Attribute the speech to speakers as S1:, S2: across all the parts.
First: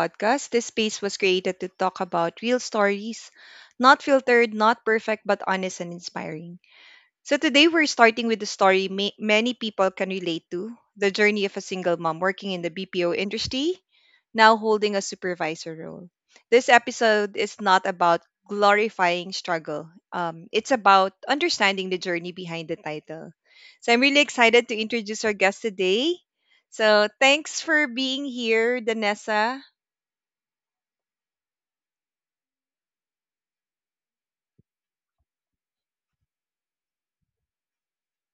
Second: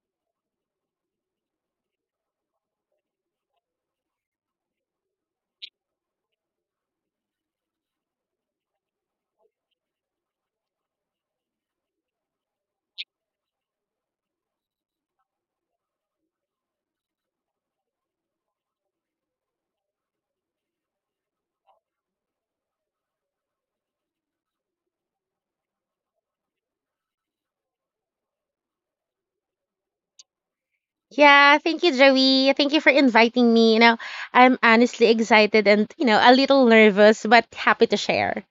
S1: podcast. This space was created to talk about real stories, not filtered, not perfect, but honest and inspiring. So today we're starting with the story many people can relate to, the journey of a single mom working in the BPO industry, now holding a supervisor role. This episode is not about glorifying struggle. It's about understanding the journey behind the title. So I'm really excited to introduce our guest today. So thanks for being here, Danessa.
S2: Yeah, thank you, Joey. Thank you for inviting me. You know, I'm honestly excited and, you know, a little nervous, but happy to share.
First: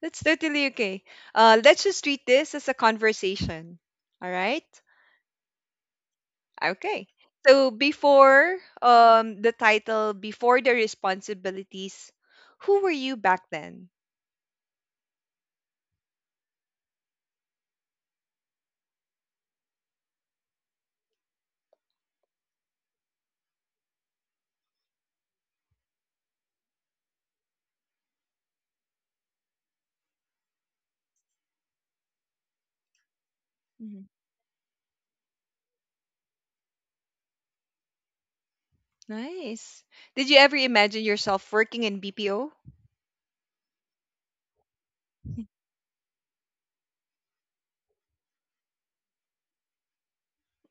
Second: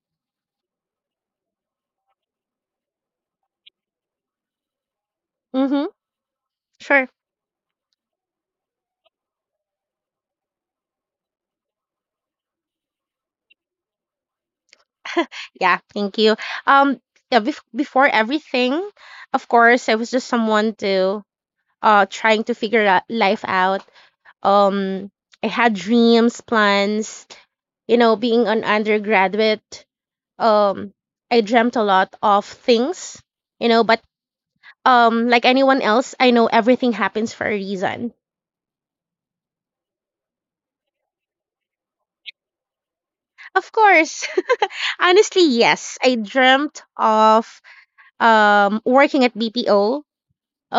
S1: That's totally okay. Let's just treat this as a conversation. All right?
S2: Mm-hmm. Sure.
S1: Okay. So before the title, before the responsibilities, who were you back then?
S2: Yeah, thank you. Um, yeah, before everything, of course, I was just someone to trying to figure out life out. Um, I had dreams, plans, you know, being an undergraduate. Um, I dreamt a lot of things, you know, but
S1: Mhm.
S2: like anyone else, I know everything happens for a reason.
S1: Nice. Did you ever imagine yourself working in BPO?
S2: Of course. Honestly, yes. I dreamt of working at BPO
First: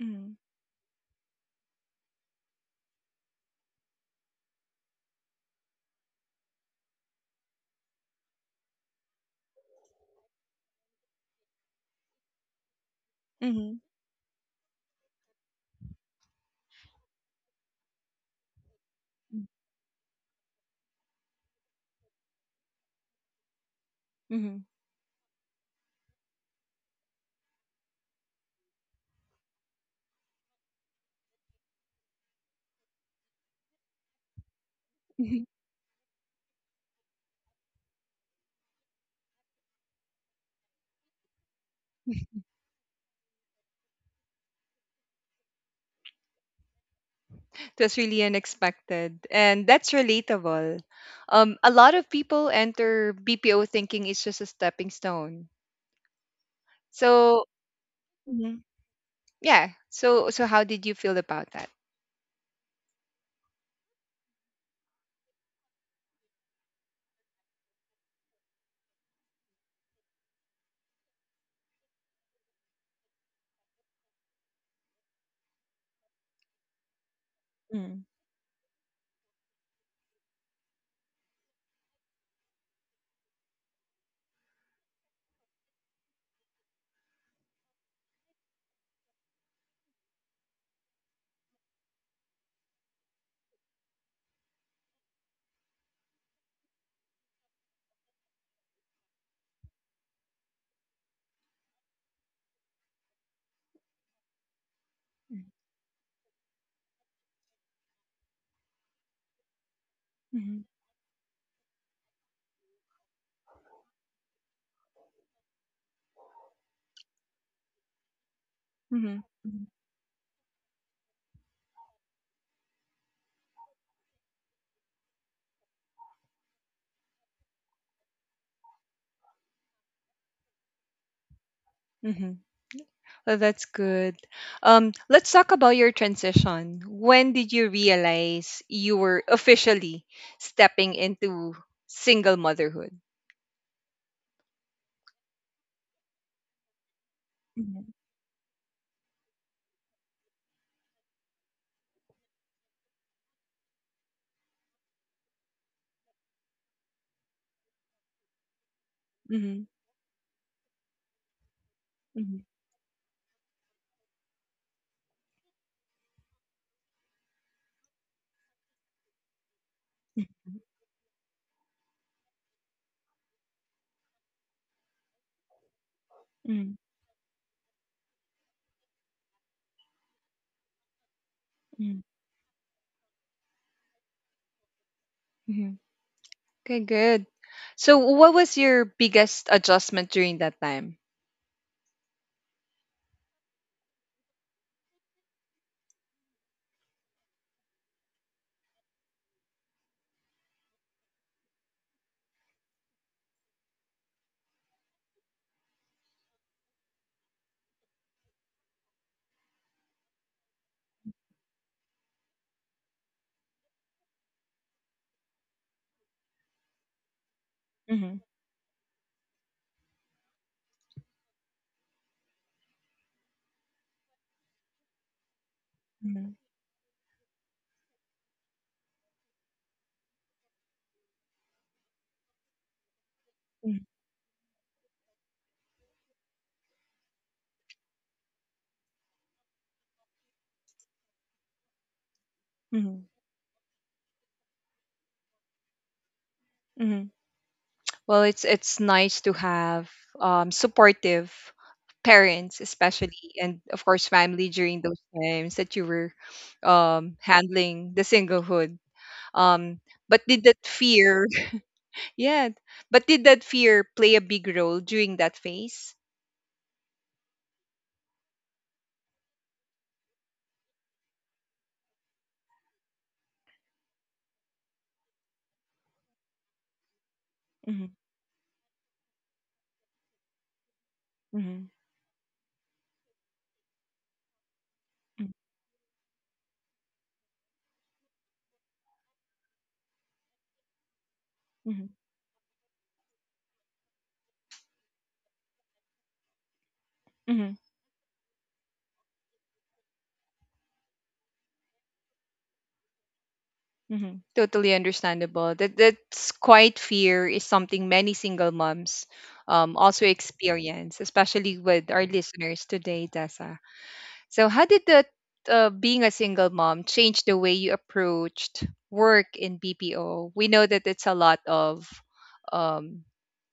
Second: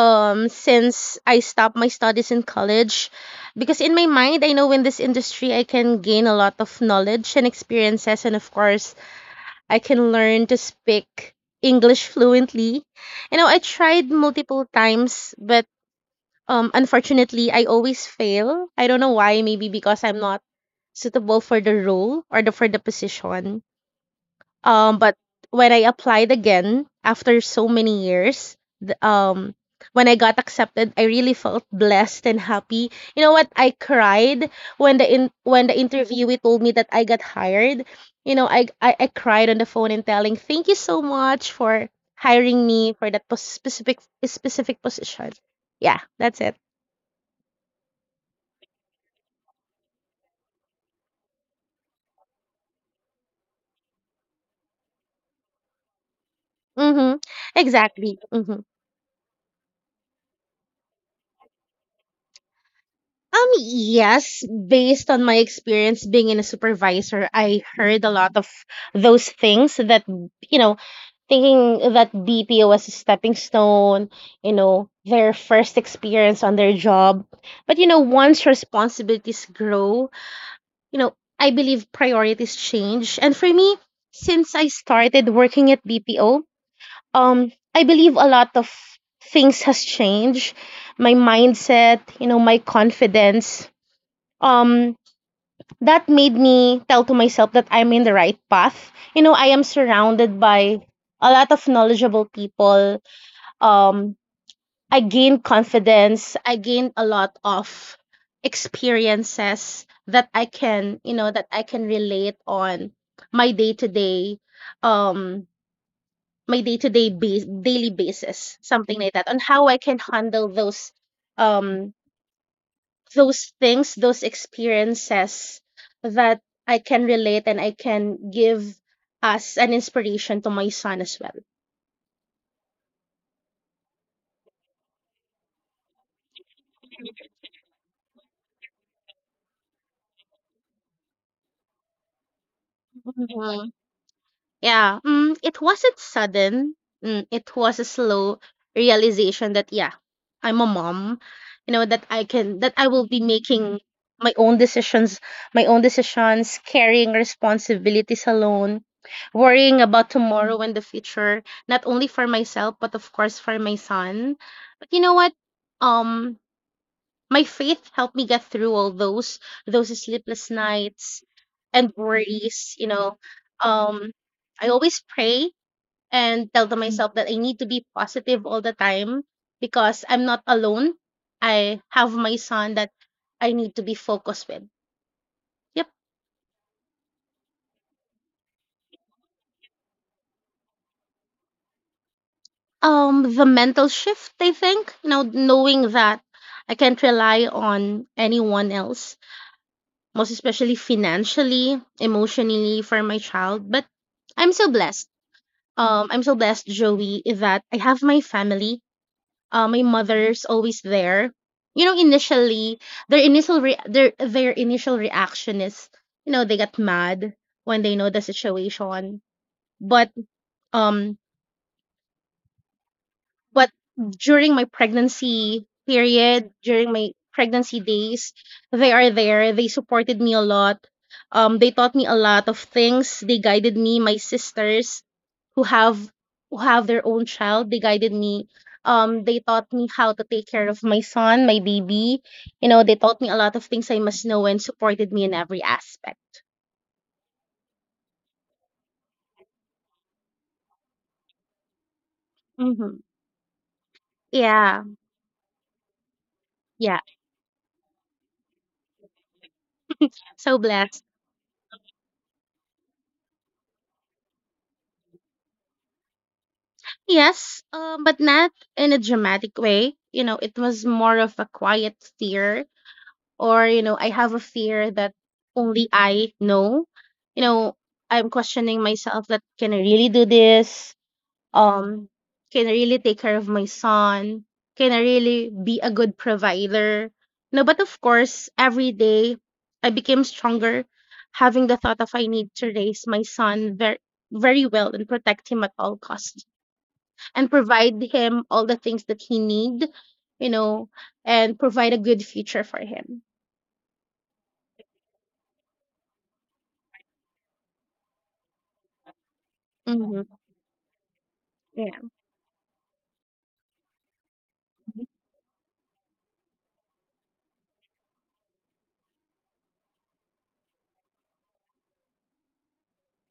S1: Mhm.
S2: since I stopped my studies in college because in my mind I know in this industry I can gain a lot of knowledge and experiences, and of course I can learn to speak English fluently. You know, I
S1: Mhm.
S2: tried multiple times but unfortunately I always fail. I don't know why, maybe because I'm not suitable for the role or the for the position.
S1: Mhm.
S2: But when I applied again after so many years, when I got accepted, I really felt blessed and happy. You know what? I cried when the in
S1: Mhm.
S2: when the interviewee told me that I got hired. You know, I cried on the phone and telling thank you so much for hiring me for that specific position. Yeah, that's it.
S1: That's really unexpected. And that's relatable. A lot of people enter BPO thinking it's just a stepping stone.
S2: Mm-hmm.
S1: So
S2: Exactly. Mm-hmm.
S1: mhm, yeah. So how did you feel about that?
S2: Yes, based on my experience being in a supervisor, I heard a lot of those things that, you know, thinking that BPO was a stepping stone, you know, their first experience on their job. But, you know,
S1: Mhm.
S2: once responsibilities grow, you know, I believe priorities change. And for me, since I started working at BPO, I believe a lot of things has changed. My mindset, you know, my confidence um that made me tell to myself that I'm in the right path. You know, I am surrounded by a lot of knowledgeable people. Um, I gained
S1: Mhm.
S2: confidence. I gained a lot of experiences that I
S1: Mhm.
S2: can, you know, that I can relate on my day to day, um, my day to day base daily basis, something like that, on how I can
S1: Mhm.
S2: handle um those things, those experiences that I can relate and I can give as an inspiration to my son as
S1: Mhm. Oh, that's good. Let's talk about your transition. When did you realize you were officially stepping into single motherhood?
S2: well. Yeah, it wasn't sudden. It was a
S1: Mm-hmm.
S2: slow realization that yeah, I'm a mom. You know that I can that I will be making my own decisions, my own decisions, carrying responsibilities alone, worrying
S1: Hmm.
S2: about tomorrow and the future, not only for myself but of course for my son. But you know what? Um my faith helped me get through all those sleepless
S1: Hmm.
S2: nights and worries, you know. Um I always pray and tell to myself that I need to be positive all the time because I'm not alone. I have my
S1: Hmm.
S2: son that I need to be focused with. Yep.
S1: Hmm. Okay, good. So, what was your biggest adjustment during that time?
S2: The mental shift, I think, you know, knowing that I can't rely on anyone else, most especially financially, emotionally for my child, but I'm so blessed. I'm so blessed, Joey, that I have my family. My mother's always there. You know, initially their initial reaction is, you know, they get mad when they know the
S1: Mm-hmm.
S2: situation. But um, but during my pregnancy
S1: Mm-hmm.
S2: period, during my pregnancy days, they are there. They supported me a lot. They taught me a lot of things. They guided me, my sisters who have who have their own child. They guided me. They taught me how to take care of my son, my baby. You
S1: Mm-hmm.
S2: know, they taught me a lot of things I must know and supported me in every aspect.
S1: Well, it's nice to have supportive parents,
S2: Mm-hmm.
S1: especially, and of course, family during those
S2: Yeah,
S1: times that you were
S2: yeah.
S1: handling the singlehood. Um, but did that
S2: So blessed.
S1: fear, yeah, but did that fear play a big role during that phase?
S2: Yes, but not in a dramatic way. You know, it was more of a quiet fear, or you know, I have a fear that only I know. You
S1: Hmm.
S2: know, I'm questioning myself that can I really do this?
S1: Hmm.
S2: um, can I really take care of my son? Can I really be a good provider? No, but of course, every day I became stronger having
S1: Hmm.
S2: the thought of I need to raise my son very well and protect him at all costs,
S1: Hmm.
S2: and provide him all the things that he need, you know, and provide a good future for him.
S1: Hmm. Totally understandable. That that's quite fear is something many single moms also
S2: Hmm.
S1: experience, especially with our
S2: Yeah.
S1: listeners today, Tessa. So, how did the being a single mom change the way you approached work in BPO? We know that it's a lot of um,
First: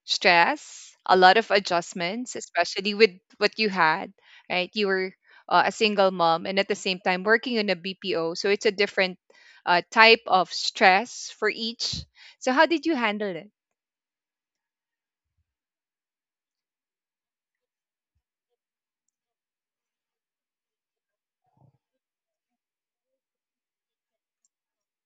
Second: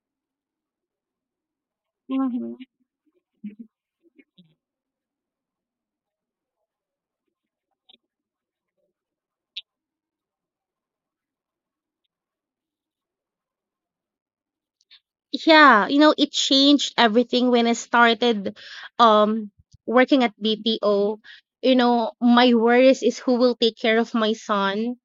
S1: stress, a lot of adjustments,
S2: Mhm.
S1: especially with what you had, right? You were a single mom and at the same time working in a BPO. So, it's a different type of stress for each. So, how did you handle it?
S2: Yeah, you know, it changed everything when I started um working at BPO. You know, my worries is who will take care of my son,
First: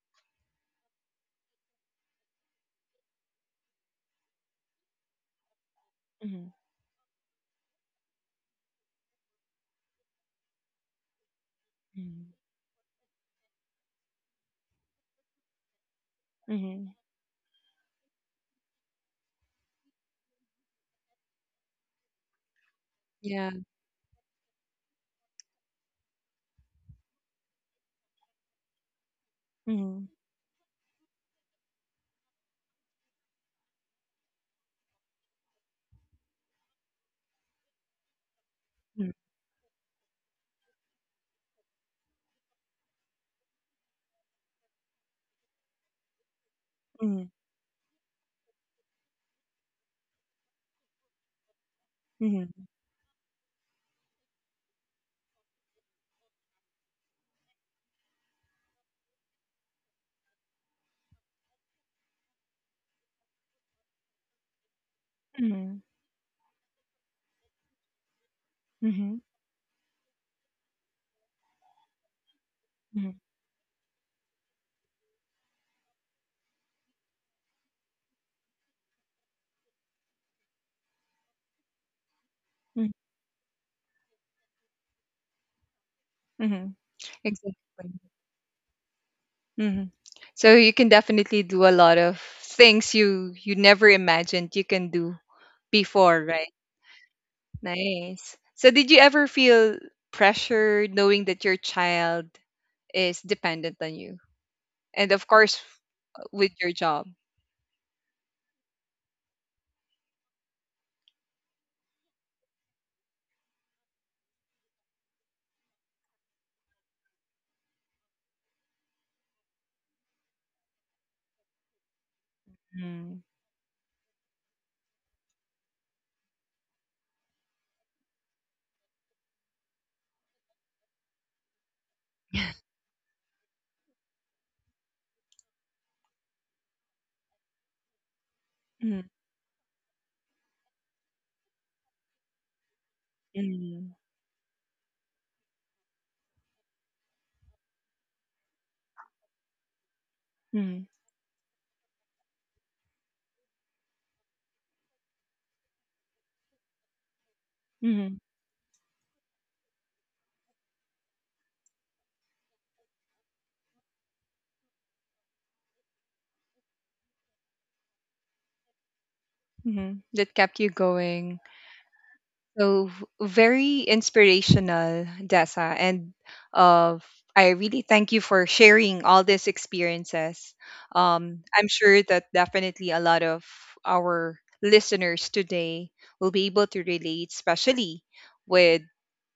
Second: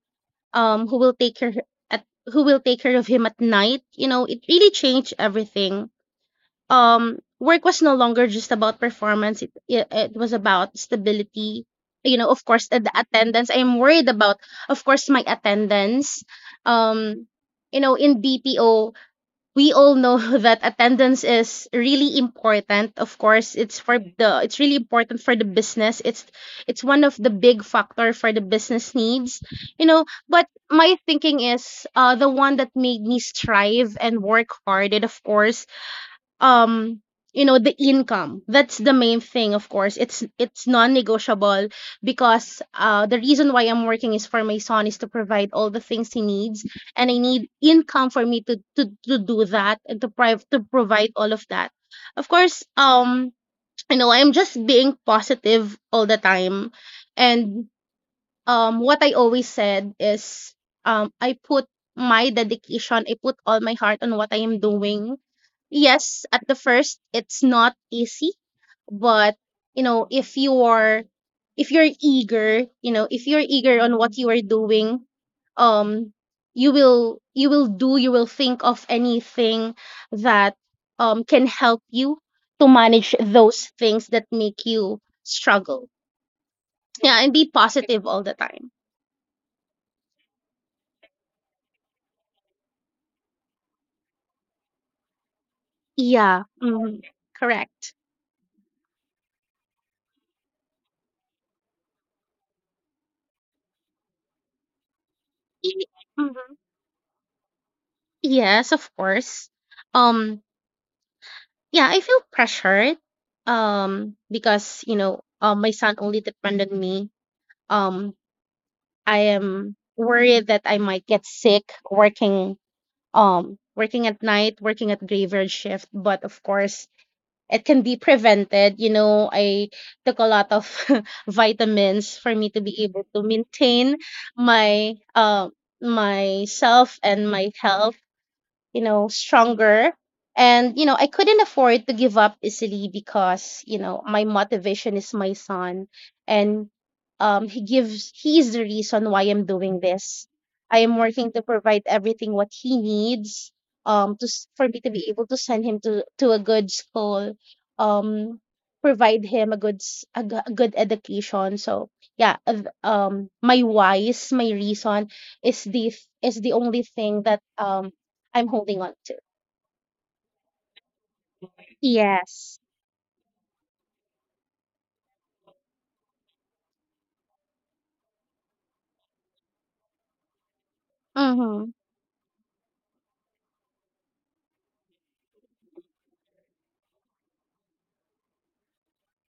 S2: um, who will take care at who will take care of him at night. You know, it really changed everything.
S1: Mhm,
S2: Work was no longer just about performance. It was about stability. You know,
S1: mhm,
S2: of course, the attendance. I'm worried about, of course, my attendance.
S1: mhm,
S2: Um, you know, in BPO, we all know that attendance is really important. Of
S1: yeah.
S2: course it's really important for the business. It's one of the big factor for the business needs, you know.
S1: Mhm,
S2: But my thinking is the one that made me strive and work hard, and of course, um you know, the income, that's the
S1: mhm,
S2: main thing. Of course it's non-negotiable, because the reason why I'm working is for my son, is to provide all the things he needs. And I
S1: mhm,
S2: need income for me to do that and to provide all of that. Of
S1: mhm,
S2: course, you know, I'm just being positive all the time. And what I always said is, I put my dedication, I put all my heart on what I am doing.
S1: mhm,
S2: Yes, at the first it's not easy,
S1: mhm,
S2: but you know, if you're eager, you know,
S1: mhm,
S2: if you're eager on what you are doing, um you will do, you will think of anything that can help you to
S1: mhm,
S2: manage those things that make you struggle.
S1: mhm.
S2: Yeah, and be
S1: Exactly.
S2: positive all the time.
S1: Hmm. So you can definitely do a lot of things you never imagined you can do before,
S2: Yeah.
S1: right?
S2: Hmm. Correct.
S1: Nice. So did you ever feel pressure knowing that your child is dependent on you? And of course with
S2: Mm-hmm.
S1: your job.
S2: Yes, of course. Um, yeah, I feel pressured. Because you know, my son only depend on me. Um, I am worried that I might get sick working.
S1: Mm-hmm.
S2: Working at night, working at graveyard shift. But of course, it can be prevented. You know, I took a lot of vitamins for me to be able to maintain my myself and my health, you know, stronger. And, you know, I couldn't afford to give up easily because, you
S1: Mm-hmm.
S2: know, my motivation is my son. And he is the reason why I'm doing this.
S1: Mm-hmm.
S2: I am working to provide everything what he needs, for me to be able to send him to a good school, um, provide him a good, s- a, g- a good education. So yeah, my why's, my reason is the only thing that, I'm holding on to.
S1: Mm-hmm. That kept you going.
S2: Yes.
S1: So very inspirational, Dessa, and uh, I really thank you for sharing all these experiences. I'm
S2: Mm-hmm.
S1: sure that definitely a lot of our listeners today will be able to relate, especially with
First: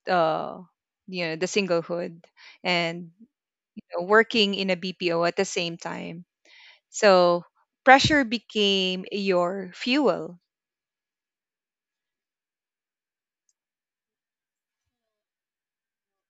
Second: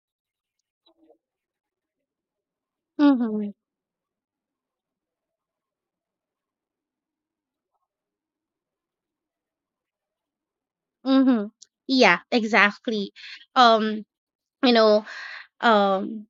S1: uh, you know the singlehood and
S2: Mm-hmm.
S1: working in a BPO at the same time. So pressure became your fuel.
S2: Mm-hmm. Yeah, exactly. Um, you know, um,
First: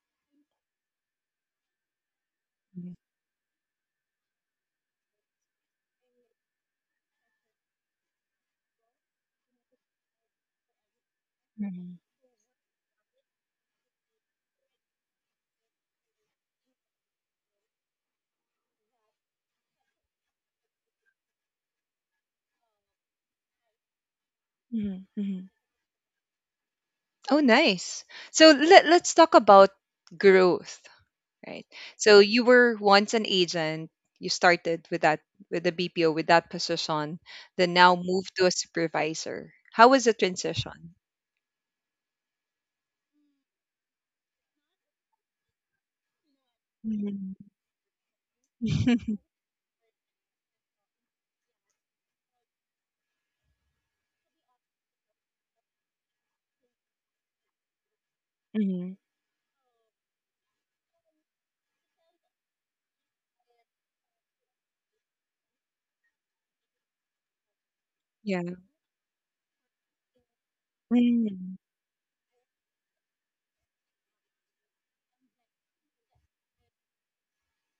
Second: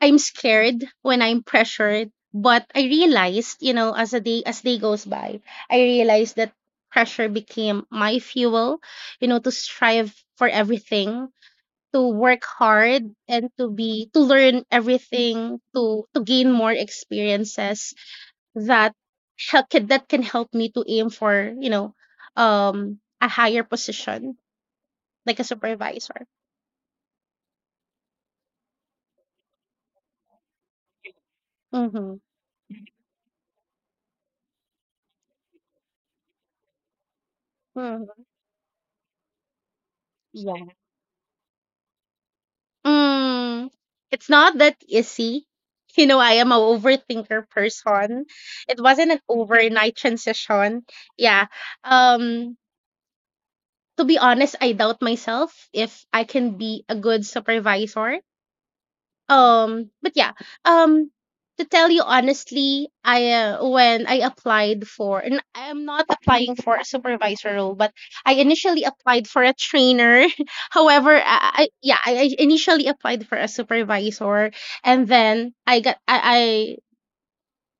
S2: I'm scared when I'm pressured, but I
S1: Mhm.
S2: realized, you know, as day goes by, I realized that pressure became my fuel, you know, to strive for everything,
S1: Mhm.
S2: to work hard and to learn everything, to gain more experiences that help that can help me to aim for, you know, a higher position
S1: Mhm.
S2: like a
S1: Mhm.
S2: supervisor.
S1: Oh, nice. So let's talk about growth, right?
S2: Mm-hmm.
S1: So you were once an agent. You started with that with the BPO with that position, then now
S2: Hmm.
S1: moved to a supervisor. How was the
S2: Yeah.
S1: transition?
S2: mm, it's not that easy. You know, I am a
S1: Mm.
S2: overthinker person. It wasn't an overnight transition. Yeah. um to be honest, I doubt myself if I can be a good supervisor.
S1: Mhm.
S2: But yeah, um to tell you honestly, I when I applied for, and I'm not applying for a supervisor role, but I
S1: Yeah.
S2: initially applied for a trainer. However,
S1: Mm.
S2: I initially applied for a supervisor, and then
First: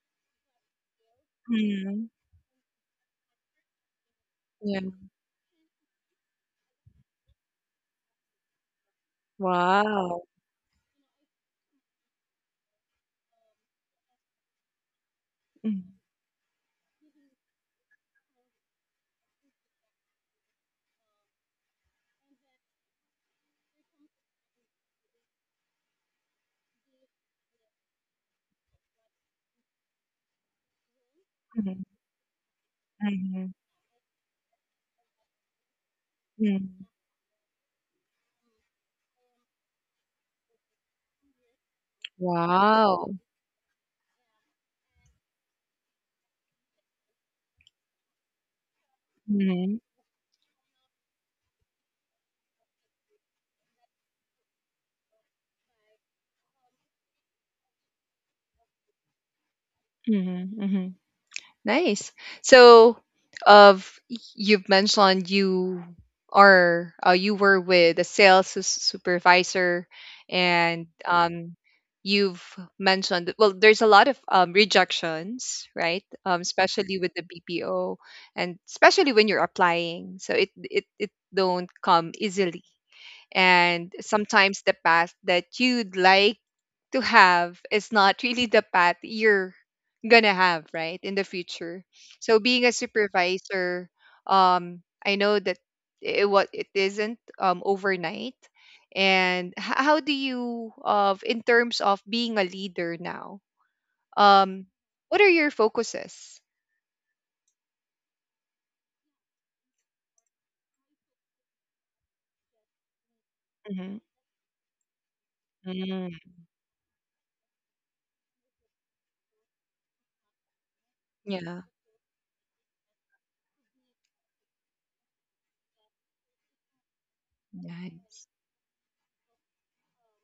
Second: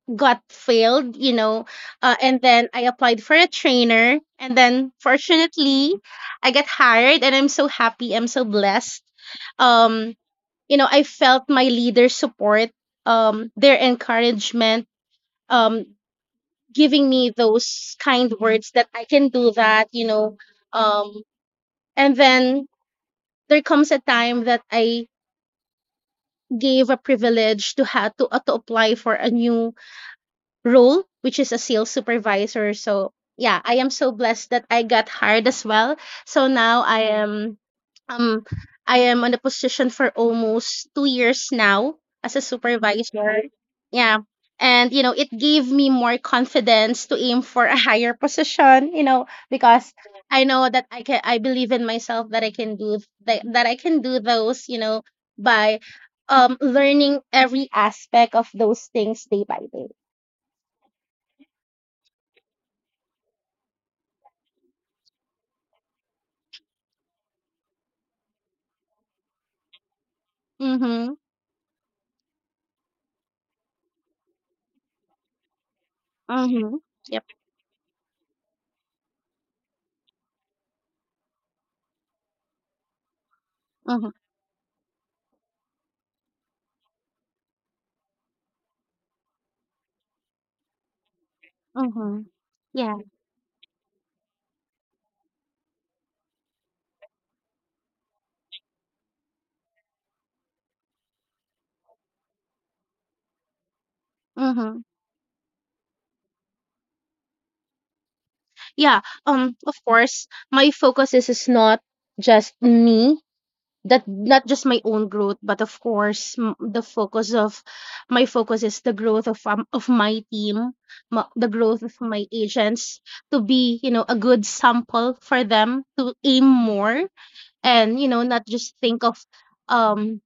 S2: I got failed, you know.
S1: Mm.
S2: And then I applied for a trainer, and
S1: Yeah.
S2: then fortunately I got hired and I'm so happy, I'm so blessed. um
S1: Wow.
S2: you know, I felt my leader's support, their encouragement,
S1: Mm.
S2: um, giving me those kind words that I can do that, you know. Um, and then there comes a time that I gave a privilege to apply for a new role, which is a
S1: Mhm.
S2: sales supervisor. So
S1: Mhm.
S2: yeah, I am so blessed that I got hired as well. So now
S1: Mm.
S2: I am um on the position for almost 2 years now as a
S1: Wow.
S2: supervisor. Yeah. And you know, it gave me more confidence to aim for a higher position, you know, because I know that I believe in myself that I can do that, that I can do those, you know, by learning every aspect of those things day by day.
S1: Mm-hmm. Nice. So, of you've mentioned you are you were with a sales supervisor, and
S2: Mhm,
S1: you've mentioned well, there's a lot of rejections, right?
S2: mhm.
S1: Especially with
S2: Yep.
S1: the BPO, and especially when you're applying, so it don't come easily. And
S2: Mhm,
S1: sometimes the path that you'd like to have is not really the path you're gonna have, right, in the future.
S2: mhm.
S1: So being a
S2: Yeah.
S1: supervisor, I know that it what it isn't overnight. And how do you of in terms of being a leader now? Um,
S2: Mhm.
S1: what are your focuses?
S2: Yeah. Of course, my focus is not just me.
S1: Mm-hmm.
S2: That not just my own growth, but of
S1: Mm,
S2: course, m- the focus of my focus is the growth of my team, the
S1: yeah,
S2: growth of my agents to be a good sample for them to aim more. And
S1: nice.
S2: not just think of um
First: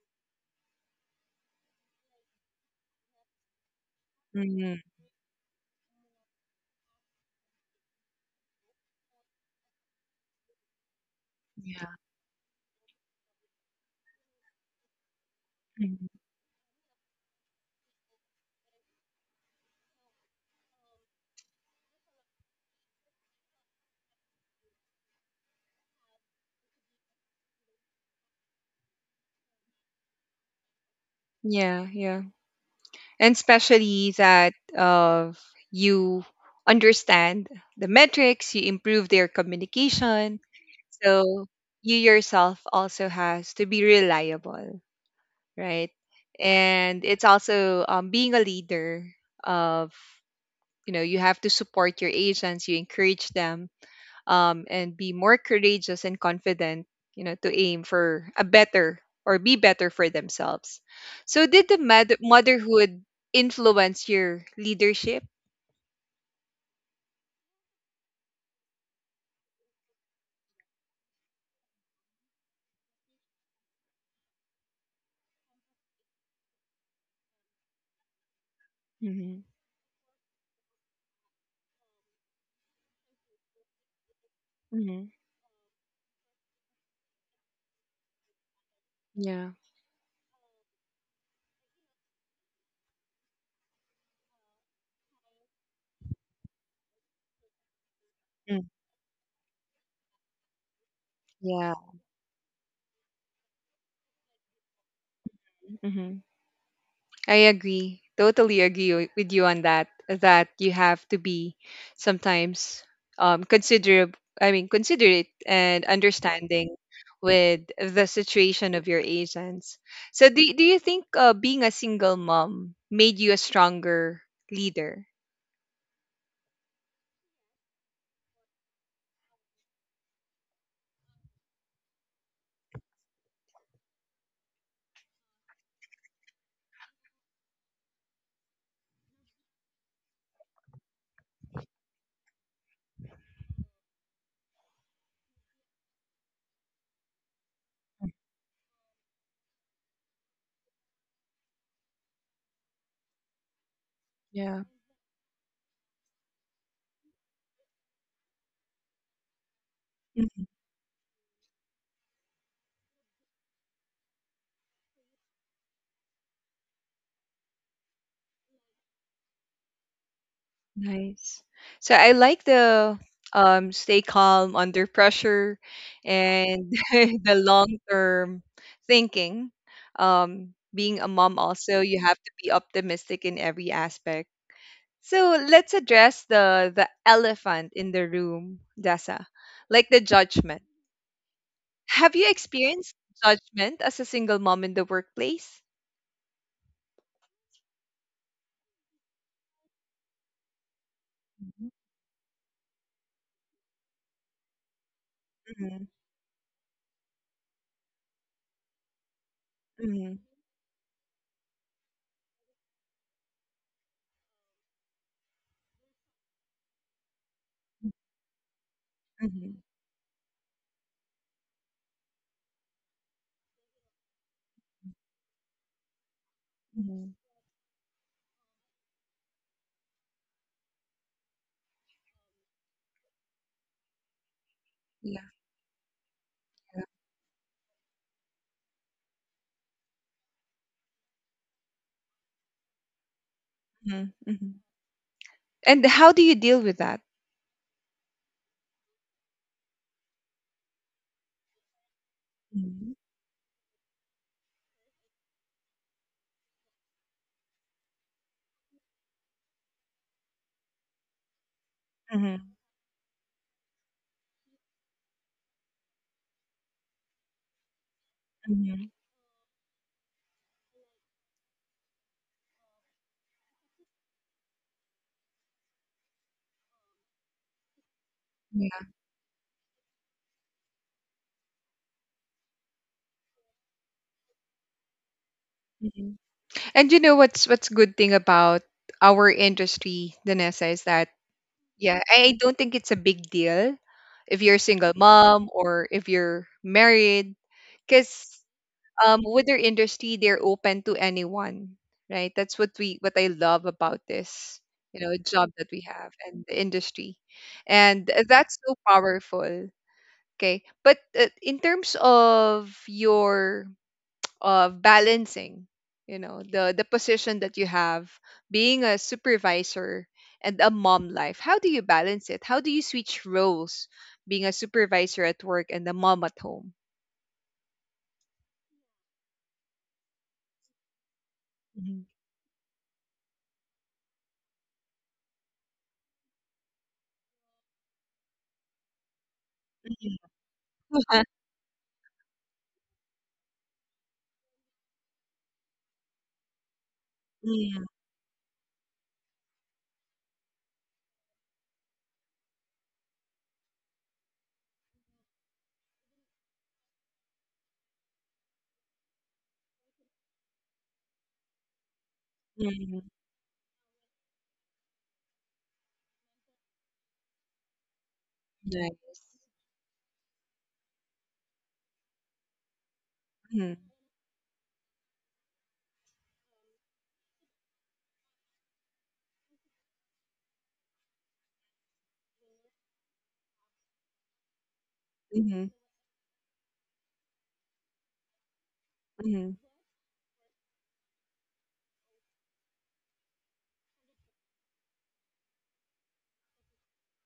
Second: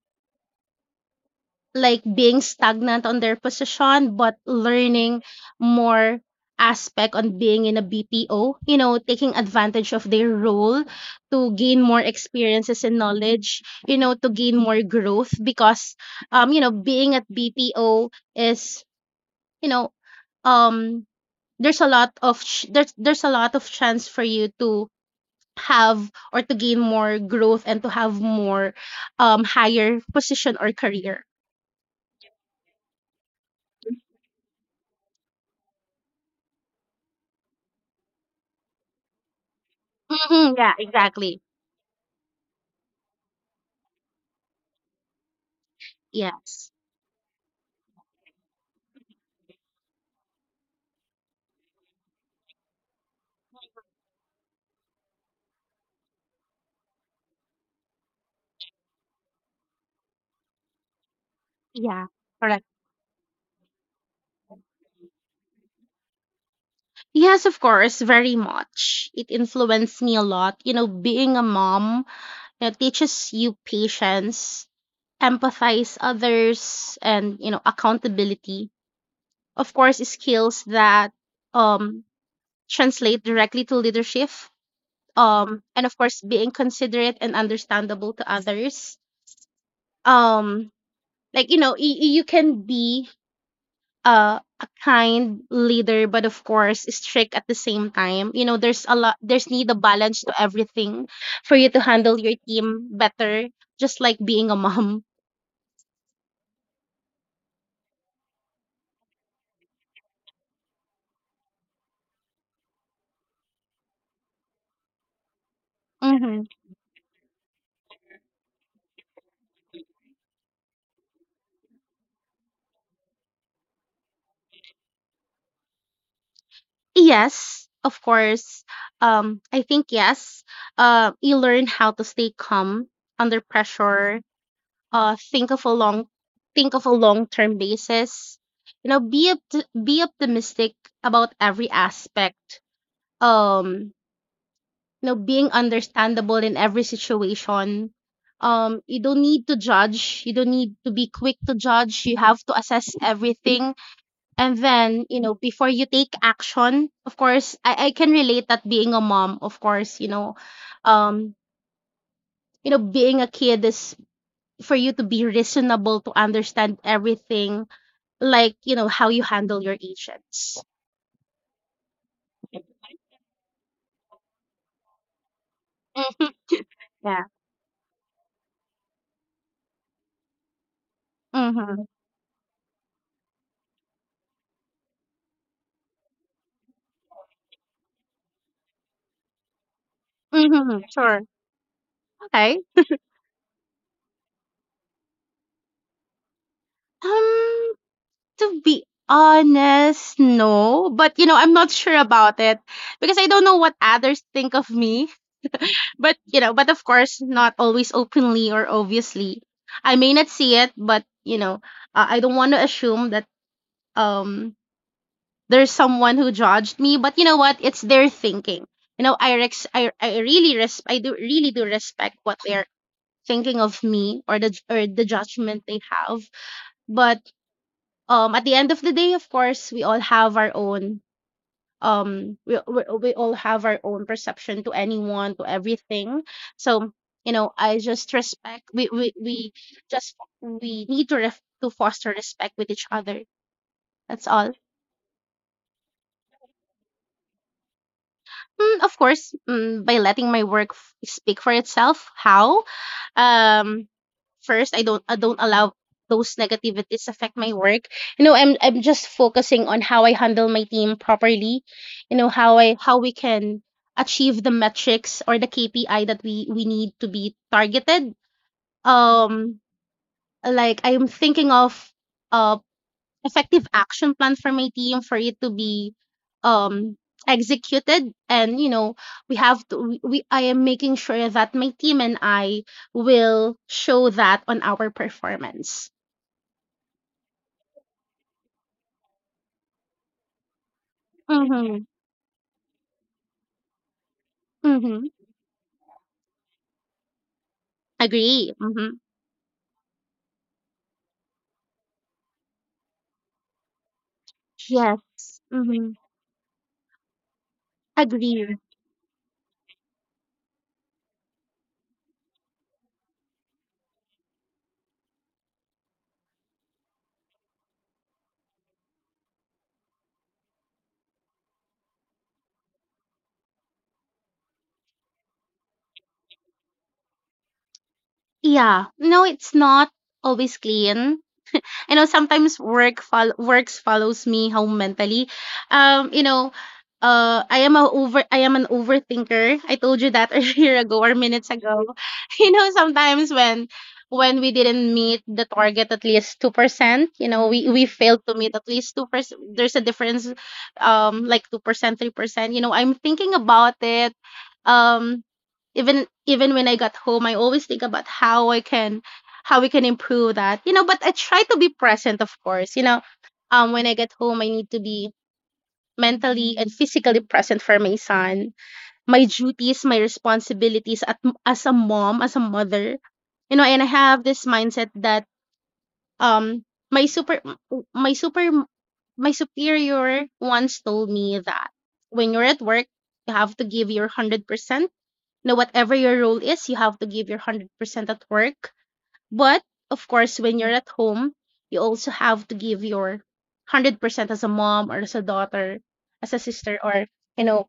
S2: like being stagnant on their position, but
S1: Mm,
S2: learning more aspect on being in a BPO, you know, taking advantage of their role to gain
S1: yeah,
S2: more experiences and knowledge, you know, to gain more growth. Because
S1: mhm.
S2: you know, being at BPO is, you know, um there's a lot of ch- there's a lot of chance for you to have or to gain more growth and to have more higher position or career.
S1: Yeah, yeah. And especially that you understand the metrics, you improve their communication.
S2: Mhm, yeah, exactly.
S1: So you yourself also has to be reliable, right?
S2: Yes.
S1: And it's also being a leader of you know you have to support your agents, you encourage them and be more courageous and confident, you know, to aim for a better or be better for themselves. So, did the
S2: Yeah. Correct.
S1: motherhood influence your leadership?
S2: Yes, of course, very much. It influenced me a lot. You know, being a mom, you know, teaches you patience, empathize others, and you know, accountability.
S1: Mm-hmm.
S2: Of course, skills that um translate directly to leadership.
S1: Mm-hmm.
S2: And of course, being considerate and understandable to others.
S1: Yeah.
S2: Um, like you know, you can be a kind leader, but of course strict at the same time. You know,
S1: Mm.
S2: there's need a balance to everything for you
S1: Yeah.
S2: to handle your team better, just like being a mom.
S1: Mm-hmm. I agree. Totally agree with you on that. That you have to be sometimes consider. I mean, considerate and
S2: Hmm.
S1: understanding with the situation of your agents. So, do you think being a single mom made you a stronger leader?
S2: Yes, of course. I think yes. You learn how to stay calm under pressure. Uh, think of a long term basis. You know, be optimistic about every aspect. Um, you know, being understandable in every situation. You don't need to judge. You don't need to be quick to judge. You have to assess everything. And
S1: Yeah.
S2: then, you know, before you take action, of course, I can relate that being a mom, of course, um, you know, being a kid is for you to be reasonable to understand everything, like, you know, how you handle your agents.
S1: Nice. So I like the stay calm under pressure and
S2: Yeah.
S1: the long term thinking. Um, being a mom also
S2: Mm-hmm.
S1: you have to be optimistic in every aspect. So let's address the elephant in the room, Dasa. Like the judgment.
S2: Mm-hmm. Sure.
S1: Have you
S2: Okay.
S1: experienced judgment as a single mom in the workplace?
S2: Um, To be honest, no. But you know, I'm
S1: Mm-hmm.
S2: not sure about it because I don't know what others think of me.
S1: Mm-hmm.
S2: But you know, but of course, not always openly or obviously. I may not see it, but you know, I don't want to assume that um there's someone who judged me. But you know what? It's their thinking. You know, I
S1: Mm-hmm.
S2: rex I, I really res I do really do respect what they're thinking of me, or the judgment they have.
S1: Mm-hmm.
S2: But at the end of the day, of course, we all have our own perception to
S1: Yeah.
S2: anyone, to everything. So you know, I just respect we just we need to to foster respect with each other. That's all.
S1: Mm-hmm. And how do you deal with that?
S2: Mm, of course. Mm, by letting my work speak for itself. How
S1: Mhm.
S2: um First, I don't allow those negativities affect my work. You know, I'm just focusing on how I handle my team properly, you know,
S1: Mhm.
S2: how we can achieve the metrics or the KPI that we need to be targeted.
S1: Mhm.
S2: um like I'm thinking of uh effective action plan for my team for it to be um executed. And you
S1: Yeah.
S2: know, we have to we I am making sure that my team and I will show that on our performance.
S1: Mhm. And you know what's good thing about our industry, Danessa, is that
S2: Mm-hmm.
S1: yeah, I don't think it's a big deal if you're a single
S2: Mm-hmm.
S1: mom or if you're married, because
S2: Agree. Mm-hmm.
S1: with their industry, they're open to anyone, right? That's what we what I love about this, you know,
S2: Yes.
S1: job that we
S2: Mm-hmm.
S1: have and the industry, and
S2: Agree.
S1: that's so powerful. Okay, but in terms of your of balancing you know the position that you have being a supervisor and a mom life, how do you balance it? How do you switch roles, being a supervisor at work and a mom at home?
S2: Yeah, no, it's not always clean. You know,
S1: Mhm.
S2: sometimes works follows me home mentally. You know, I am an overthinker. I told you that
S1: Mhm.
S2: a year ago or minutes ago. You know, sometimes when we didn't meet the target at least 2%. You know, we
S1: Mhm.
S2: failed to meet at least 2%, there's a difference, like 2%, 3%. You know, I'm thinking about it. um Even when I got home, I always think about how I can how we can improve that. You know, but I try to be present, of course. You know,
S1: Mhm.
S2: when I get home, I need to be mentally and physically present for my son. My
S1: Nice.
S2: duties, my responsibilities as a mom, as a mother. You know, and I
S1: Mhm.
S2: have this mindset that um my super my super my superior once told me that when you're at work, you have to give your 100%. You know, whatever
S1: Mhm.
S2: your role is, you have to give your 100% at work. But
S1: Mhm.
S2: of course, when you're at home, you also have to give your 100% as a mom or as a daughter, as a sister or, you know,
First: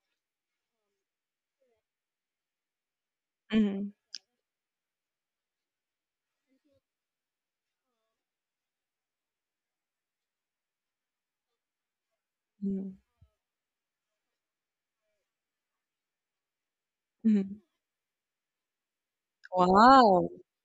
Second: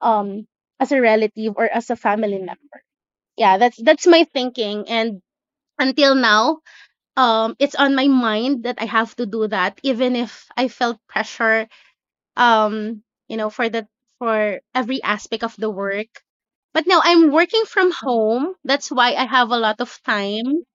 S2: um as a relative or as a family member. Yeah,
S1: Mhm.
S2: that's my thinking. And until now, it's on my mind that I have to do that, even if I felt pressure.
S1: Mhm.
S2: um for the for every aspect of the work. But now I'm working
S1: Mhm.
S2: from home. That's why I have a lot of
S1: Wow.
S2: time.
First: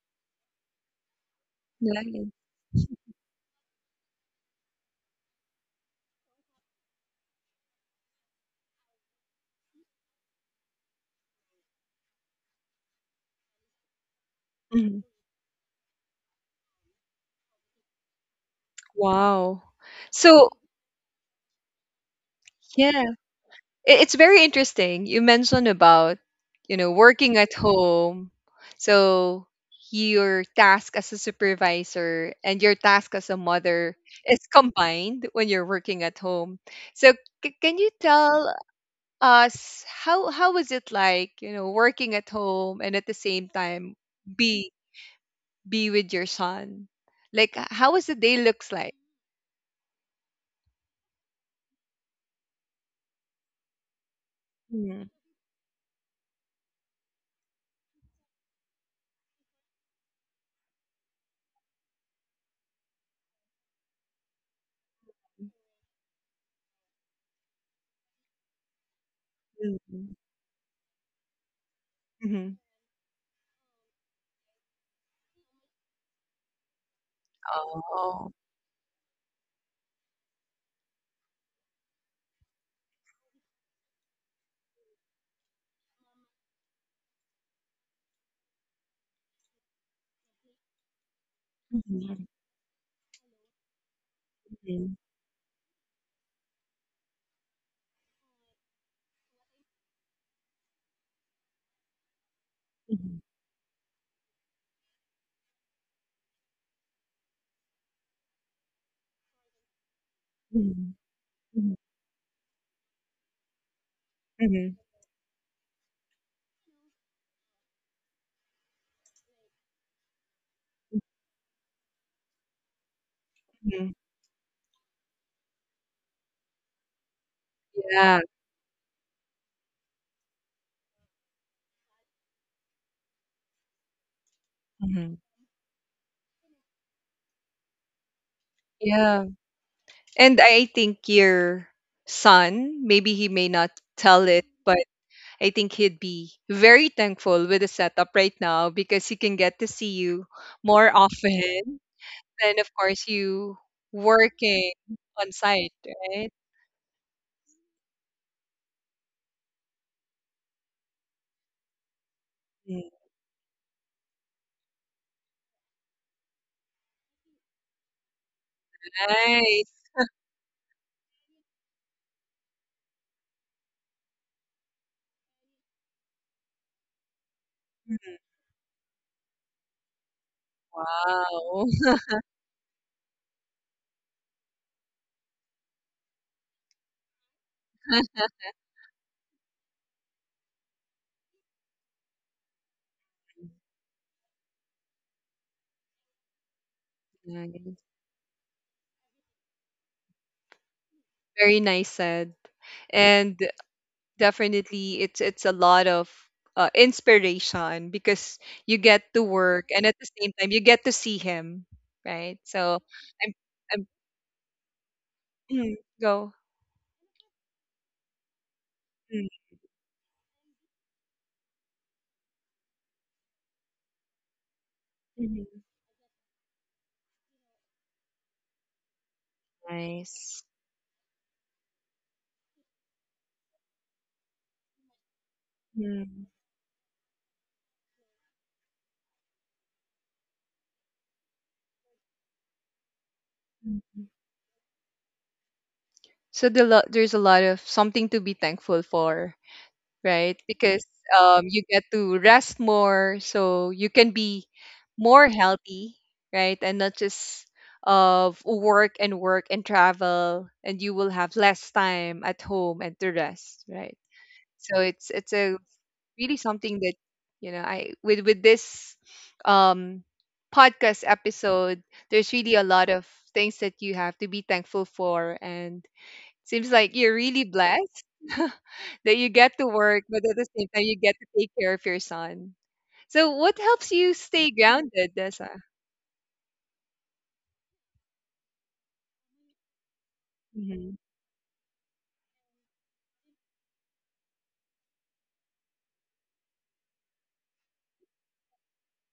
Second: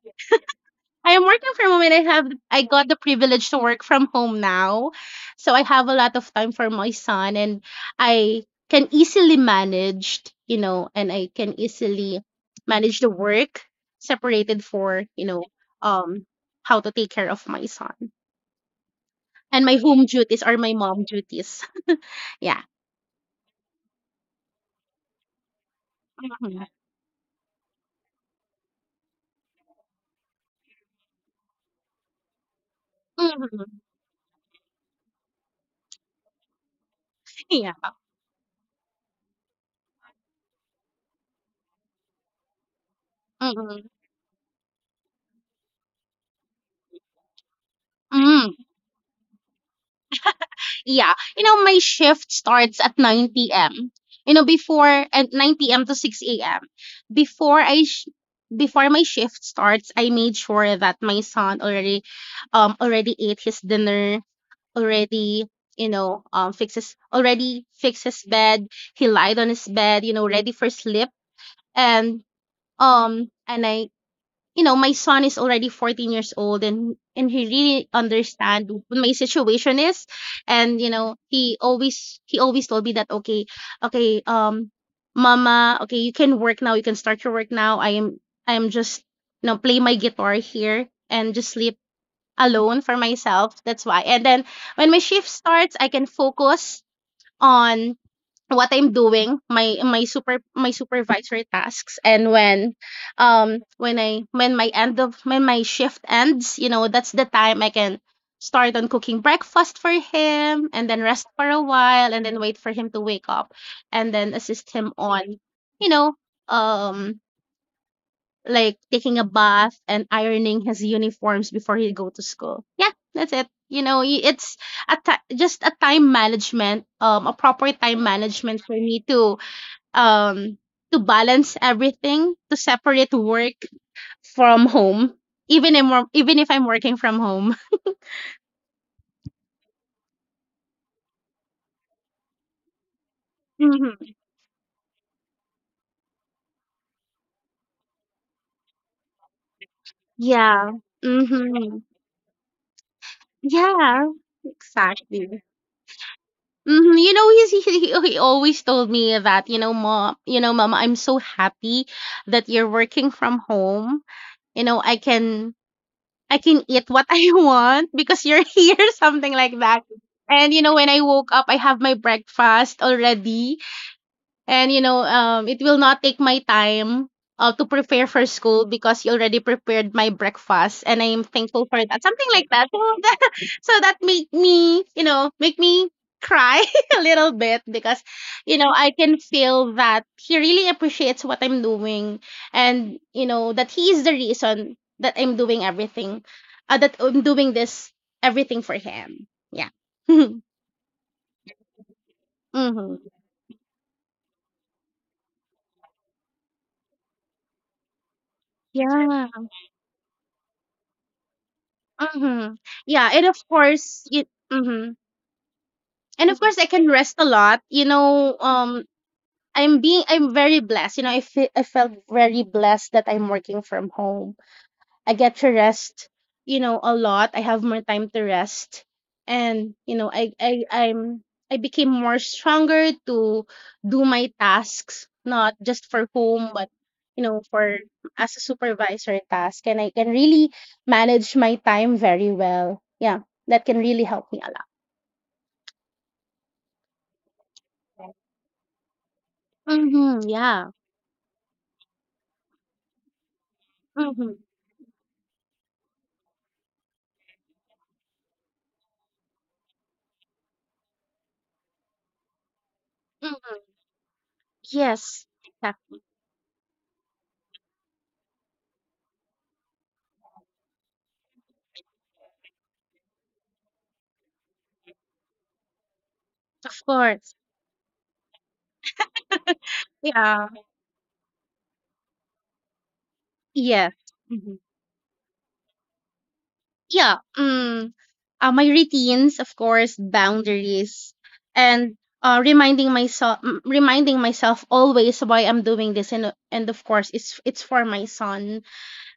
S2: I am working from home, and
S1: Nice.
S2: I got the privilege to work from home now. So I have a lot of time for my son, and I can easily manage, you know, and I can easily manage the work separated for,
S1: Mhm.
S2: you know, um how to take care of my son. And
S1: Wow.
S2: my home duties
S1: So,
S2: are my mom duties. Yeah.
S1: yeah. It's very interesting. You mentioned about,
S2: Mhm.
S1: you know, working at home. So your task as a supervisor and your task as a
S2: Mhm.
S1: mother is combined when you're working at home. So
S2: Yeah.
S1: can you tell us how was it like, you know, working at home and at the same time be be with your son? Like how was the day
S2: Mhm.
S1: looks like?
S2: Yeah, you know, my shift starts at 9 p.m. You know, before
S1: Mm,
S2: at 9 p.m. to 6 a.m. Before I sh- Before my shift starts, I made sure that my son already already ate his dinner, already you know fixes already fixed his bed. He lied on his bed, you
S1: mm,
S2: know, ready for sleep, and
S1: mhm.
S2: I you know, my son is already 14 years old and he really
S1: Oh.
S2: understand what my situation is. And you know, he always told me that okay, okay, um mama, okay, you can work now, you can start your work now. I am just you know, play my guitar here and just sleep
S1: Mhm,
S2: alone for myself. That's why. And then when my
S1: mhm,
S2: shift starts, I can focus on what I'm doing, my supervisory tasks. And
S1: mhm,
S2: when I when my shift ends, you know, that's the time I can start on cooking breakfast for him, and
S1: mhm.
S2: then rest for a
S1: Mhm,
S2: while, and then wait for him to wake up, and then assist
S1: mhm,
S2: him on, you know, um, like taking a bath and ironing his uniforms before he go to school. Yeah, that's it. You
S1: mhm.
S2: know, it's just a time management, a proper time
S1: Yeah.
S2: management for me um to balance everything, to separate work from home,
S1: Mhm.
S2: even if I'm working from home.
S1: Yeah. And I think your son, maybe he may not
S2: Hmm.
S1: tell it, but I think he'd be very thankful with the setup right now because he can get to see you
S2: Yeah.
S1: more
S2: Hmm.
S1: often than, of course, you
S2: Yeah.
S1: working on
S2: Exactly.
S1: site, right?
S2: Hmm. You know, he's, he always told me that you know, mom, you know, mama, I'm so happy that you're
S1: Mm,
S2: working from home. You know, I can eat what I want because you're here, something like
S1: nice.
S2: that. And you know, when I woke up, I have my breakfast already. And you know, it will not take my time to prepare
S1: Mhm.
S2: for school because you already prepared my breakfast, and I am thankful
S1: Wow.
S2: for that. Something like that. So, that make me, you know, make me cry a little bit because, you know, I can feel that he really appreciates what I'm doing, and you know that he is the reason that I'm doing everything, that I'm doing this
S1: Nice.
S2: everything for him. Yeah.
S1: Very nice said.
S2: Mm-hmm.
S1: And definitely it's a lot of inspiration because you get
S2: Yeah.
S1: to work and at the same time you get to see him, right?
S2: Mm-hmm.
S1: So
S2: Yeah, and of
S1: I'm I'm
S2: course, it, mm-hmm.
S1: mm,
S2: And
S1: go
S2: of course, I can rest a lot. You know,
S1: mm,
S2: I'm very blessed. You know, I felt very blessed that I'm working from home. I get to
S1: mhm.
S2: rest, you know, a lot. I have more time to rest. And, you know,
S1: Nice.
S2: I became more stronger to do my tasks, not just for
S1: Mm,
S2: home, but, you know, for as a supervisor task. And I can really manage my time very well. Yeah. That can really
S1: mhm.
S2: help me a lot.
S1: So there's a lot of something to be thankful for,
S2: Mm-hmm.
S1: right?
S2: Yeah.
S1: Because you get to rest more, so you can
S2: Mm-hmm.
S1: be more healthy, right? And not just of work and work and travel, and you will have less time at home and to
S2: Hmm.
S1: rest, right? So
S2: Yes.
S1: it's a
S2: Yeah,
S1: really something that you know I with this um podcast episode, there's really a lot of things that you have to be thankful for and seems
S2: of
S1: like you're
S2: course.
S1: really blessed that you get to work, but at
S2: Yeah.
S1: the same time, you get to take care of your son. So, what
S2: Yes.
S1: helps you stay
S2: Hmm.
S1: grounded, Dessa?
S2: Yeah. Mm. Uh, my routines, of course,
S1: Mhm,
S2: boundaries, and reminding myself, reminding myself always why I'm doing this, and of course, it's for my son.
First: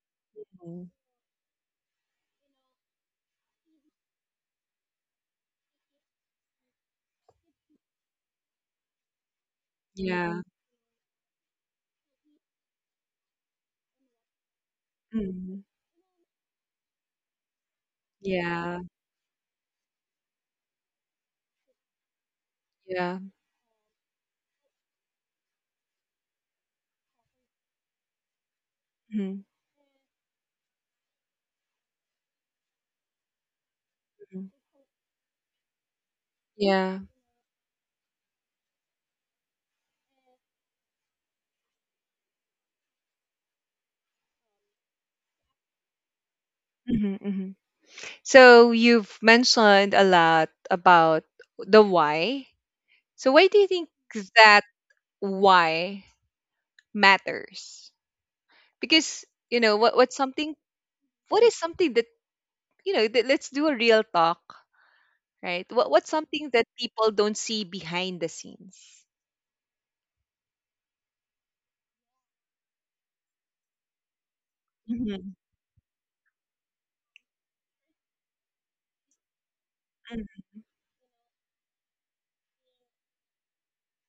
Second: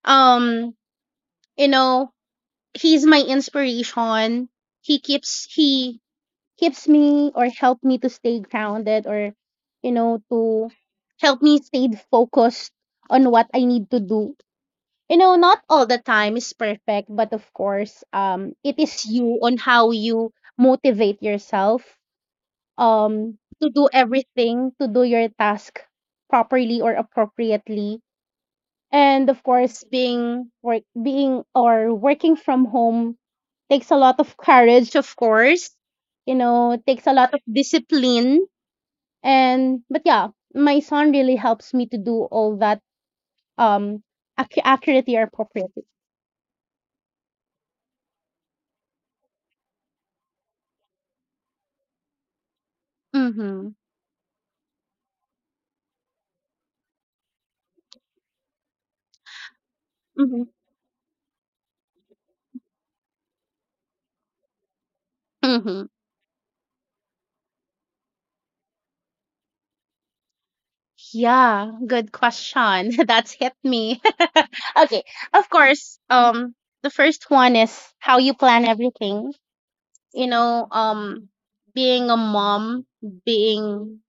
S2: Um,
S1: mhm.
S2: you know, he's my inspiration. He keeps me or help me to stay grounded, or
S1: Yeah.
S2: to help me stay focused on what I need to do. You know, not
S1: Mhm.
S2: all the time is perfect, but of course, it
S1: Yeah.
S2: is you on how you motivate yourself
S1: Yeah.
S2: to do everything, to do your task properly or appropriately. And of
S1: Mhm,
S2: course, being work being or working from home takes a lot of
S1: mhm.
S2: courage, of course. You know, it
S1: Yeah.
S2: takes a lot of discipline. And but yeah, my son really helps me to do all that, um accurately or appropriately.
S1: Mhm, mhm. So, you've mentioned a lot about the why. So, why do
S2: Mm-hmm.
S1: you think that why matters? Because, you know, what's something, what is something that, you know, that, let's do a real talk, right?
S2: Mm-hmm.
S1: What what's something that people don't see behind the scenes?
S2: Yeah, good question. That's hit me. Okay,
S1: Mhm.
S2: of course. The first one is how you plan everything.
S1: Mm.
S2: You know, being a mom, being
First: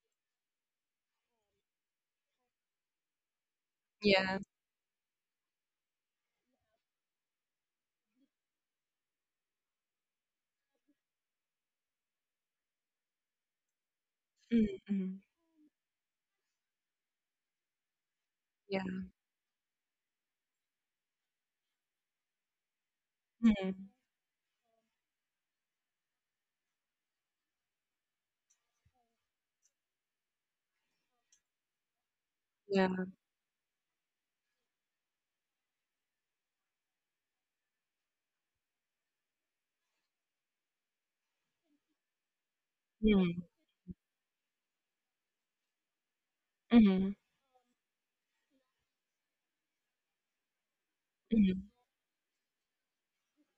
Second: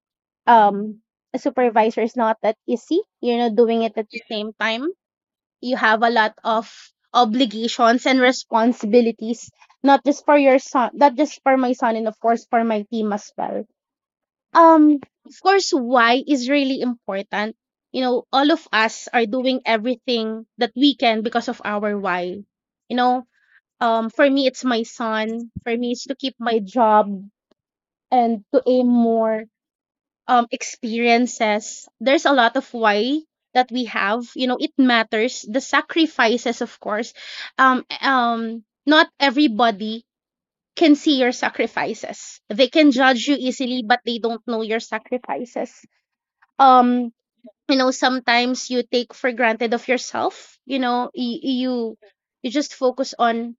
S2: um a supervisor is not that easy. You know, doing it at the
S1: Yeah.
S2: same time, you have a lot of obligations and responsibilities, not just for your son, not just for my son, and of course for my team as well.
S1: Mm,
S2: Um,
S1: mhm.
S2: of course, why is really important. You know, all of
S1: Yeah.
S2: us are doing everything that we can because of our why. You know,
S1: Mhm.
S2: for me, it's my son. For me, it's to keep my job and to aim more experiences. There's a lot of
S1: Yeah.
S2: why that we have. You know, it matters. The sacrifices, of course. Not everybody can see your sacrifices. They can judge you
S1: Mhm.
S2: easily, but they don't know your sacrifices. um
S1: Mhm.
S2: you know, sometimes you take for granted of yourself. You know,
S1: Mhm.
S2: you you just focus on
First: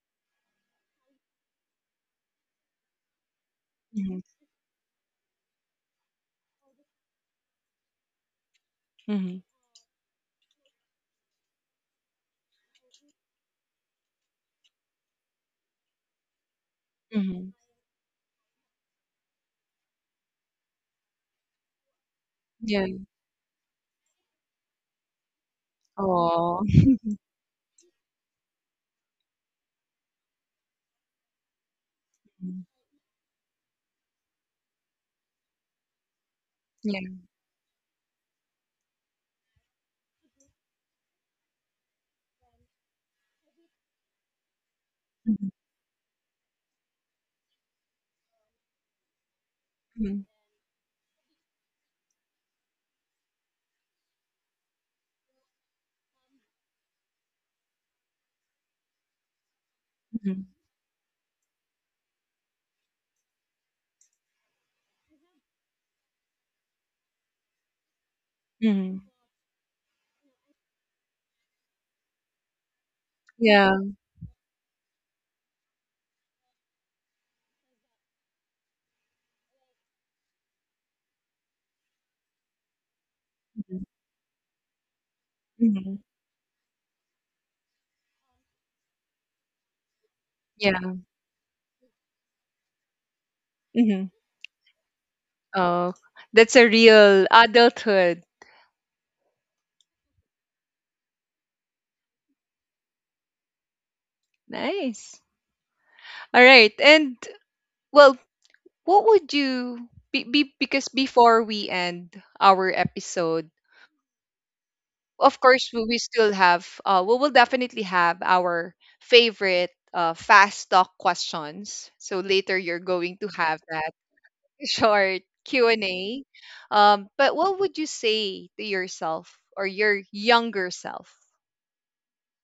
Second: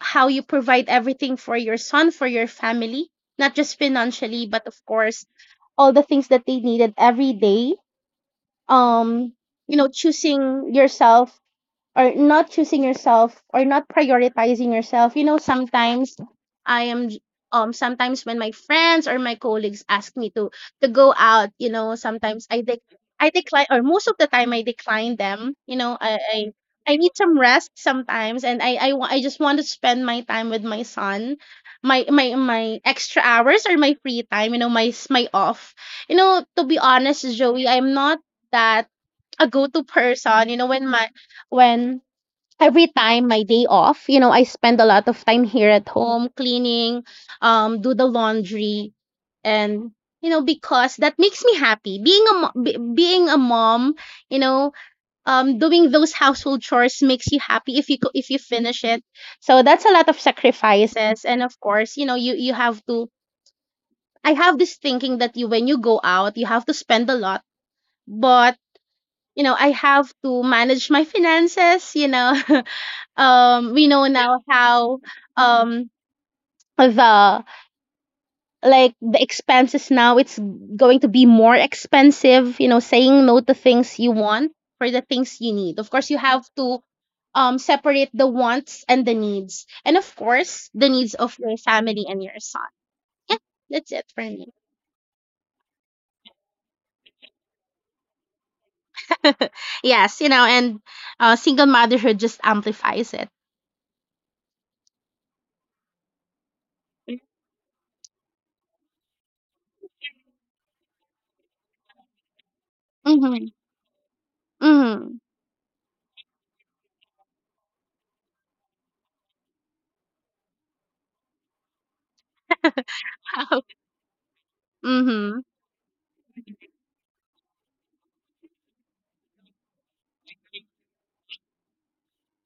S2: how you provide everything for your son, for your family, not just
S1: Mhm.
S2: financially, but of course all the things that they needed every day. um
S1: Mhm.
S2: you know, choosing yourself or not choosing yourself or not prioritizing yourself. You know, sometimes I am j-
S1: Mhm.
S2: sometimes when my friends or my colleagues ask me to go out, you know, sometimes I dec
S1: Yeah.
S2: I decline, or most of the time I decline them. You know,
S1: Oh.
S2: I need some rest sometimes, and I just want to spend my time with my son. My my
S1: Mhm.
S2: my extra hours or my free time, you know, my off. You know, to be
S1: Yeah.
S2: honest, Joey, I'm not that a go-to person. You know, when my when every time my day off, you know, I spend a lot of time
S1: Mhm.
S2: here at home cleaning, do the laundry, and
S1: Mhm.
S2: you know, because that makes me happy. Being being a mom, you know, doing those household chores makes you happy if if you finish it. So that's a lot of
S1: Mhm.
S2: sacrifices, and of course, you know, you have to. I have this thinking that you when you go out, you have to spend a lot, but
S1: Mhm.
S2: you know, I have to manage my finances, you know.
S1: Yeah.
S2: We know now how um the the expenses now, it's going to be more expensive. You know, saying no to
S1: Mhm.
S2: things you want for the things you need. Of
S1: Mhm.
S2: course, you have to separate the wants and the needs, and of course the
S1: Yeah.
S2: needs of your family and your son. Yeah, that's it
S1: Mhm.
S2: for me.
S1: Oh, that's a real adulthood.
S2: Yes, you know, and single motherhood just amplifies it.
S1: Nice. All right. And well, what would you be because before we end our
S2: Mm-hmm.
S1: episode,
S2: Mm-hmm.
S1: of course we still have we will definitely have our favorite fast talk questions, so later you're going to have
S2: Wow.
S1: that short
S2: Mm-hmm.
S1: Q&A, but what would you say to yourself or your younger self?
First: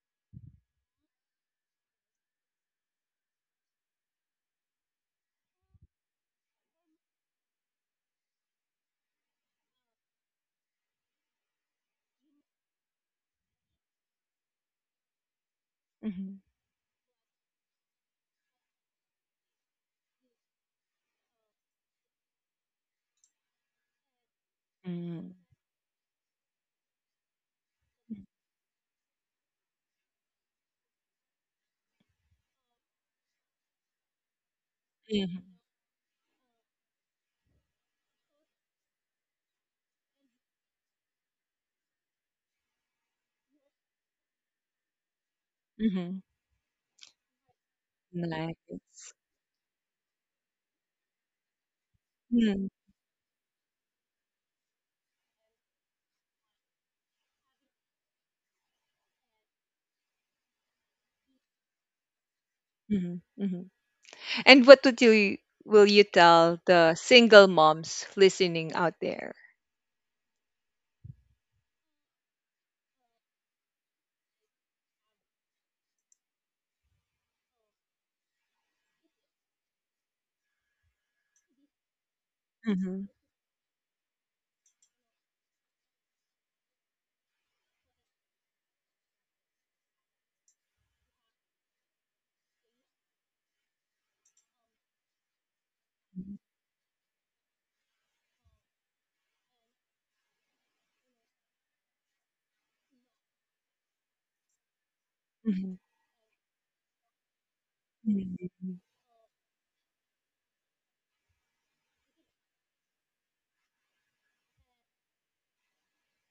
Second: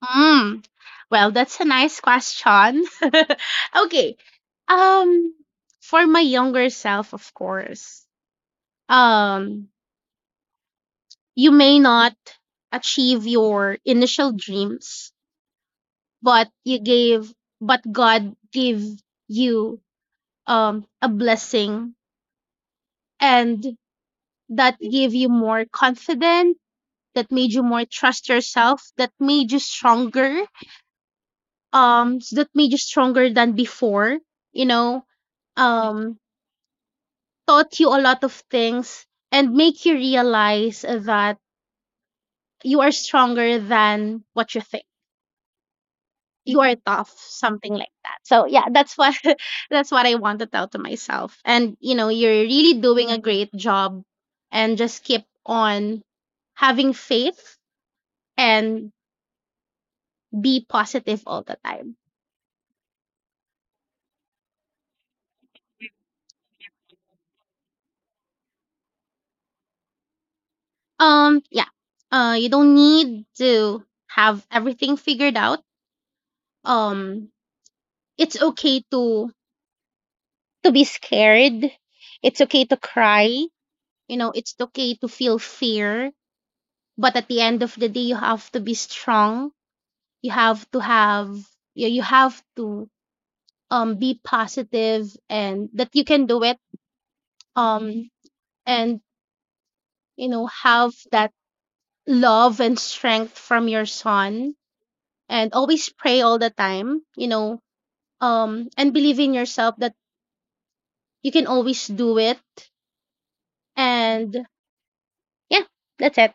S2: Mm. Well, that's a nice question. Okay. Um for my younger self, of course. Um you may not achieve your initial dreams,
S1: Mhm.
S2: but you gave but God gave you a blessing, and that gave you
S1: Mm-hmm.
S2: more confidence, that made you more trust yourself, that made you stronger, that made you stronger than before, you know. Um Taught you a lot of things and make you realize that you are stronger than what you think.
S1: Mm-hmm.
S2: You are tough, something like that. So
S1: Like
S2: yeah, that's what that's what I want to tell to myself. And you know, you're
S1: mm-hmm.
S2: really doing a great job, and just keep on having faith and be positive all the time.
S1: Mm-hmm. And what would you will you tell the single moms listening out there?
S2: Yeah. You don't need to have everything figured out. Um it's okay to be scared. It's okay to
S1: Mm-hmm.
S2: cry. You know, it's okay to feel fear. But at the end of the day, you have to be strong. You have to have, you have to be positive, and that you can do it. Um, and, you know, have that love and strength from your son, and always pray all the time, you know,
S1: Mm-hmm.
S2: and believe in yourself that you can always do it. And yeah, that's it.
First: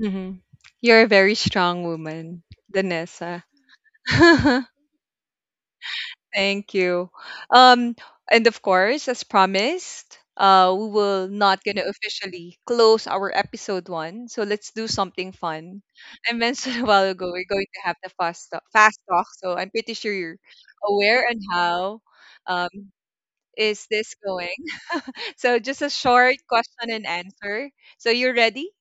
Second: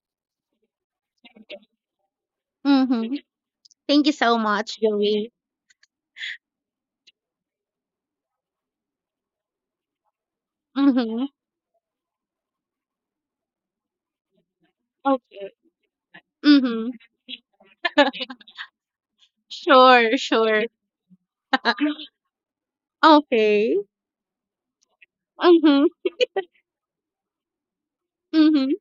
S1: Mhm. You're a very strong woman,
S2: Mm-hmm.
S1: Danessa.
S2: Thank you so much, Joey.
S1: Thank you. Um, and of course, as promised, we
S2: Mm-hmm.
S1: will not gonna officially close our episode one. So let's do something
S2: Okay.
S1: fun. I mentioned a
S2: Mm-hmm.
S1: while ago we're going to have the fast talk. So I'm pretty sure
S2: Sure,
S1: you're
S2: sure.
S1: aware and how um,
S2: Okay.
S1: is this going. So just
S2: Mm-hmm.
S1: a short question and answer. So you ready?
S2: Mm-hmm.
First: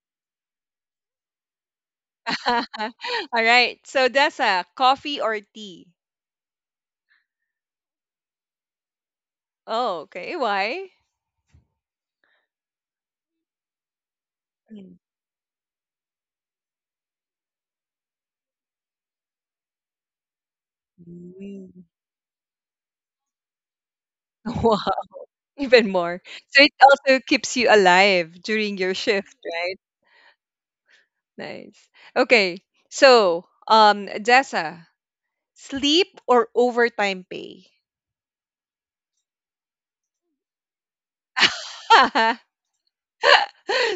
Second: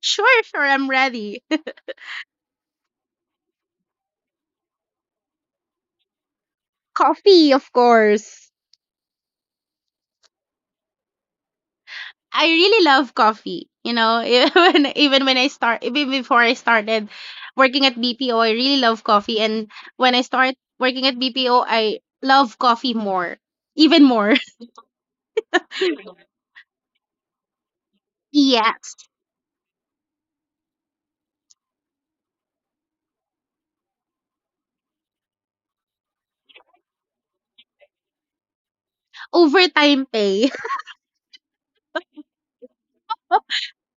S2: Sure, sure. I'm ready.
S1: All right. So that's a coffee or tea.
S2: Coffee, of course.
S1: Oh, okay. Why?
S2: I really love coffee. You know, even
S1: Mm.
S2: even when I start, even before I started working at BPO, I really love coffee. And when I started working at BPO,
S1: Mm.
S2: I love coffee more, even more.
S1: Wow, even more. So it also keeps you alive during
S2: Yes.
S1: your shift, right? Nice. Okay. So, Dessa, sleep or overtime pay?
S2: Overtime pay.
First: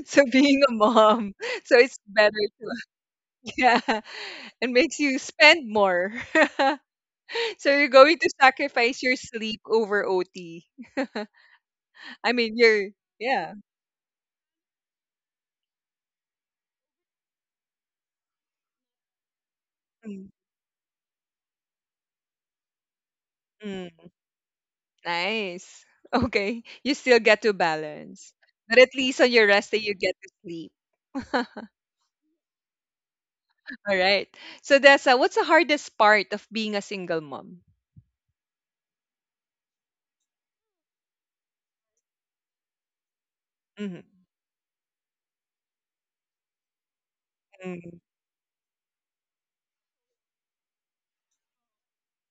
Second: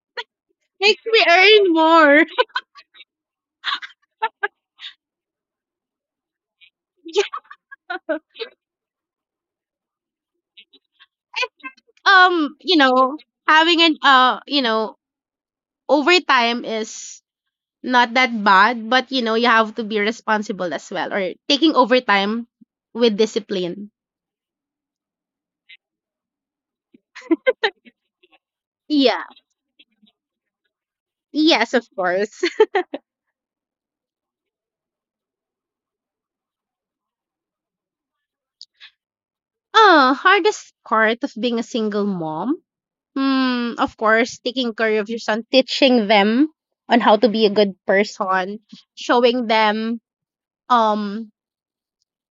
S1: So being a
S2: Makes me
S1: mom,
S2: earn
S1: so it's
S2: more.
S1: better to yeah, and makes you spend more.
S2: Yeah.
S1: So you're going to sacrifice your sleep over OT.
S2: I
S1: I mean,
S2: you
S1: you're
S2: know,
S1: yeah.
S2: having an uh you know overtime is not that bad, but you know, you have to be
S1: Mm,
S2: responsible as well, or taking overtime with discipline.
S1: mm, nice. Okay, you still get to balance, but at least
S2: Yeah,
S1: on your rest day you get to sleep.
S2: yes, of course.
S1: All right. So that's what's the hardest part of being a single mom?
S2: Hardest part of being a single mom. Hmm, of
S1: Mm-hmm.
S2: course taking care of your son, teaching them on how to be a good person, showing them um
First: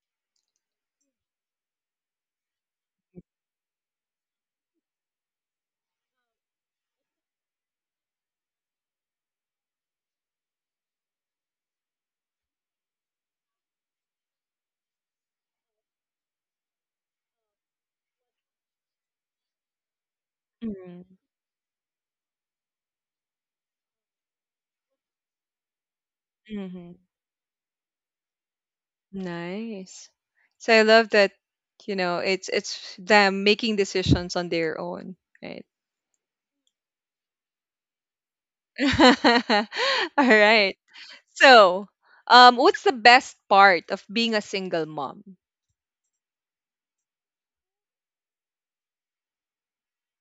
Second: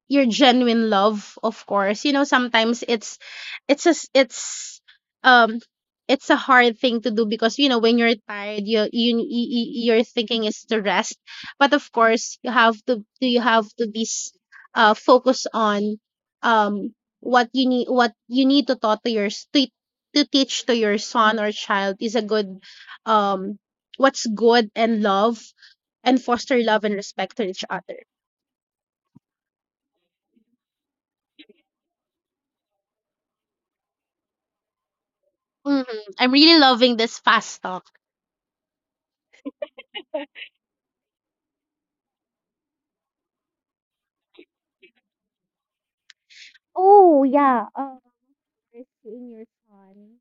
S2: your genuine love. Of course, you know, sometimes it's a s- it's um it's a hard thing to do, because you know when you're tired, your thinking is to rest. But of course, you have to do, you have to focus on um what you need, what you need to taught to your to teach to your
S1: Mm-hmm.
S2: son or child is a good um what's good and love, and foster love
S1: Mm-hmm.
S2: and respect to each other.
S1: Nice. So I love that. You know, it's them making decisions on their own, right?
S2: Hmm. I'm really loving this fast talk.
S1: All right. So, what's the best part of being a single mom?
S2: Oh, yeah. First, seeing your son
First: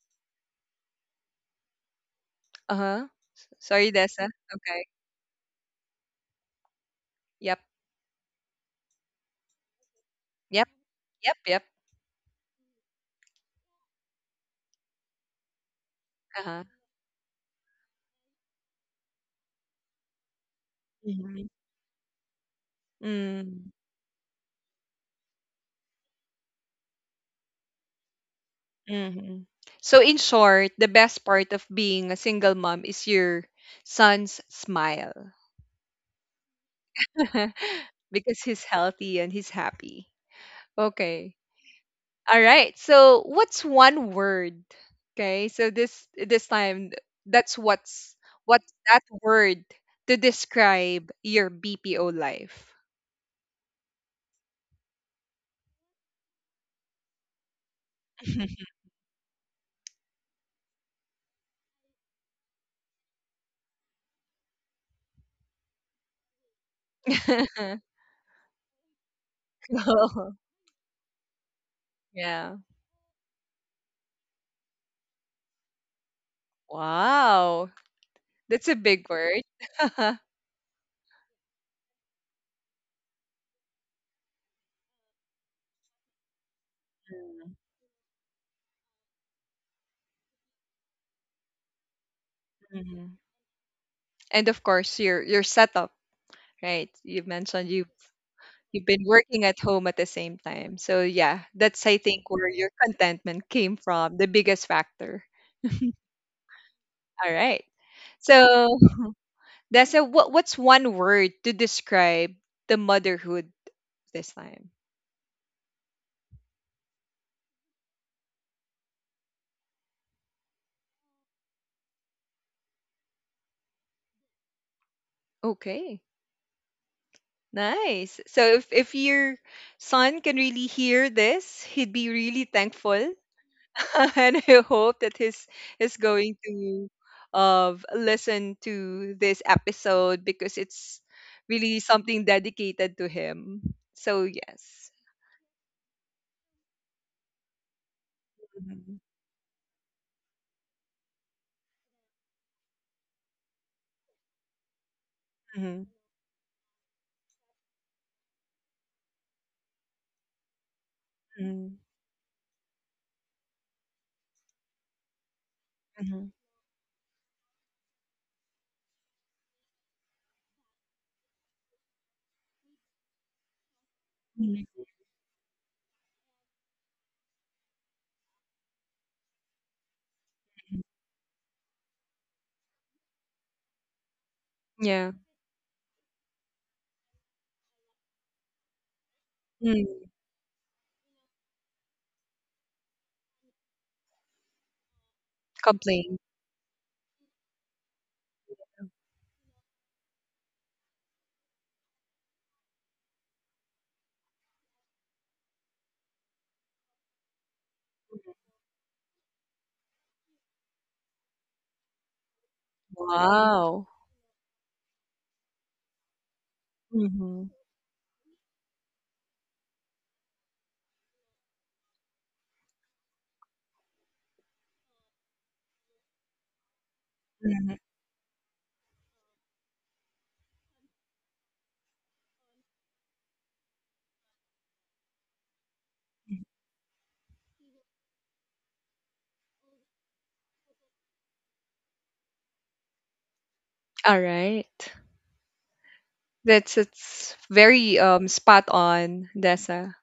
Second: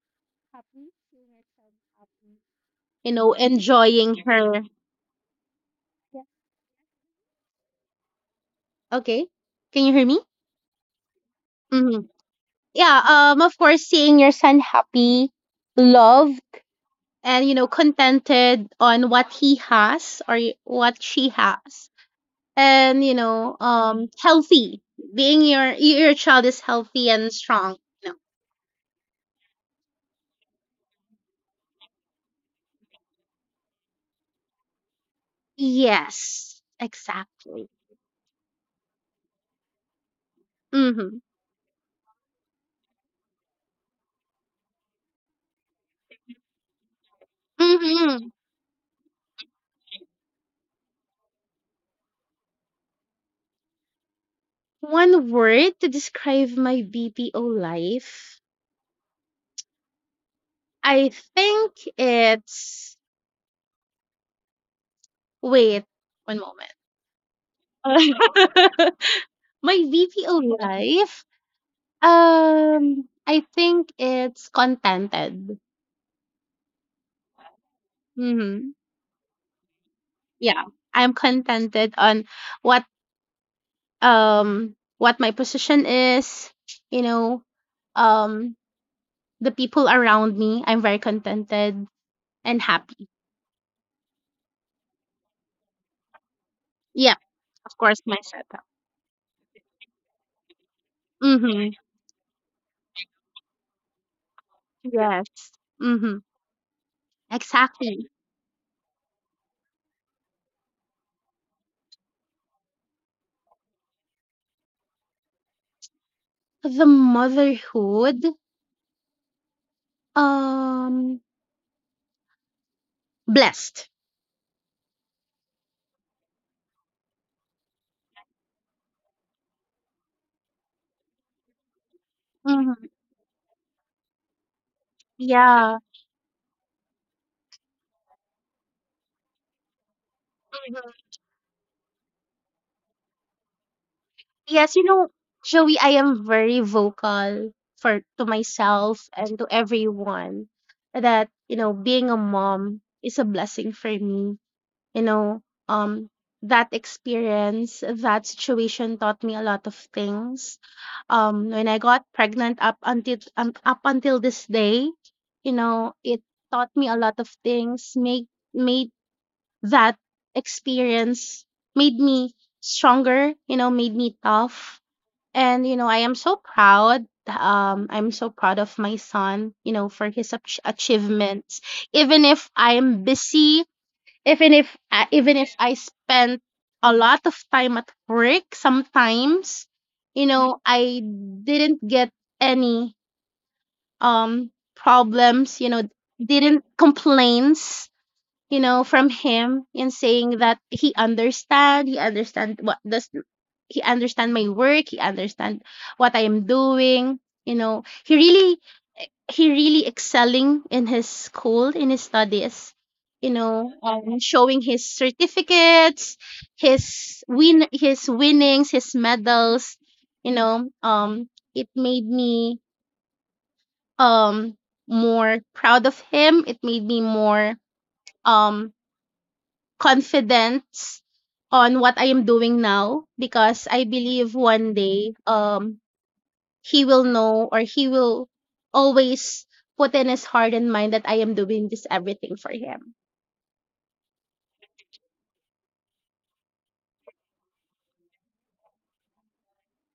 S2: happy, seeing your son happy.
S1: Uh huh.
S2: You know,
S1: Sorry,
S2: enjoying
S1: Dessa.
S2: her.
S1: Okay.
S2: Yeah.
S1: Yep.
S2: Okay. Can you hear me?
S1: Yep. Yep. Yep.
S2: Hmm. Yeah. Of course, seeing your son happy,
S1: Uh
S2: loved,
S1: huh.
S2: and you know, contented on what he has or what she
S1: Mm-hmm.
S2: has, and you know, healthy. Being your child is healthy and strong. You know.
S1: Mm-hmm. So, in short, the best part of being a single mom is your son's smile
S2: Yes, exactly.
S1: because he's healthy and he's happy.
S2: Mhm.
S1: Okay. All right. So, what's one word? Okay. So this time that's
S2: Mhm.
S1: what's that word to describe your BPO life.
S2: One word to describe my BPO life. I think it's wait, one moment. My
S1: Oh,
S2: BPO life.
S1: yeah.
S2: I think it's contented.
S1: Wow. That's a
S2: Mhm.
S1: big word.
S2: Yeah. I'm contented on what what my position is, you know, um the people around me. I'm very contented and happy.
S1: Mhm. And of course, your setup, right?
S2: Yeah,
S1: You mentioned
S2: of
S1: you
S2: course my setup.
S1: you've been working at home at the same time. So yeah,
S2: Mhm.
S1: that's I think where your contentment came from, the biggest factor.
S2: Yes. Mhm.
S1: All right.
S2: Exactly.
S1: So that's a what? What's one word to describe the motherhood this time?
S2: The motherhood, um, blessed.
S1: Okay, nice. So if your son can really hear this, he'd be really
S2: Mhm.
S1: thankful, and I hope that his
S2: Yeah.
S1: is going to listen to this episode because it's
S2: Mhm.
S1: really something dedicated to him. So
S2: Yes,
S1: yes.
S2: you know, Joey, I am very vocal for to
S1: Mhm,
S2: myself and to everyone that you know being a mom is a blessing for me. You know,
S1: mhm,
S2: um, that experience, that situation taught me a lot of things. When
S1: mhm,
S2: I got pregnant up until this day, you know,
S1: mhm,
S2: it taught me a lot of things. Made made that experience Made me stronger. You know, made me
S1: mhm,
S2: tough. And you know, I am so proud. I'm so proud of my son. You know, for his
S1: mhm.
S2: achievements. Even if I'm busy,
S1: Yeah.
S2: even if I spent a lot of time at work sometimes,
S1: Mm.
S2: you know, I didn't get any um problems. You know,
S1: Complain.
S2: didn't complaints, you know, from him, in saying that he understand my work, he understand what I am doing. You know, he really excelling in his school, in his studies. You know,
S1: Wow.
S2: showing his certificates,
S1: Mhm,
S2: his winnings, his medals. You know, it made me um more proud of him. It made me more
S1: mhm.
S2: um confident on what I am doing now, because I believe one day, he will know, or he will always put in his heart and mind that I am doing this everything for him.
S1: Alright. That's it's very, spot on, Dessa.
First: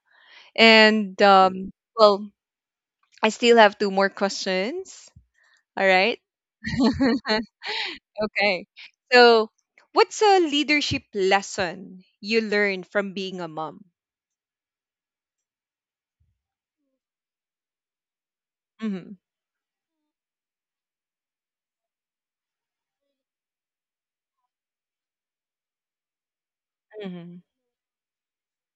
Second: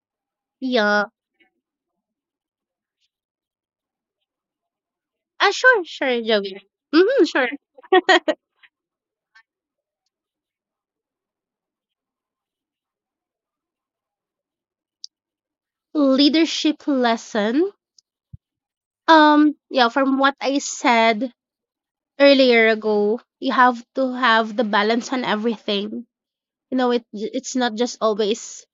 S2: Yeah.
S1: And, well, I still have 2 more questions,
S2: Ah, sure,
S1: alright?
S2: sure, Joey. Mm-hmm, sure.
S1: Okay. So, what's a leadership lesson you learned from being a mom?
S2: Leadership lesson.
S1: Mhm,
S2: Yeah, from what I said earlier ago, you have to have the balance on everything. You know, it
S1: mhm.
S2: it's not just always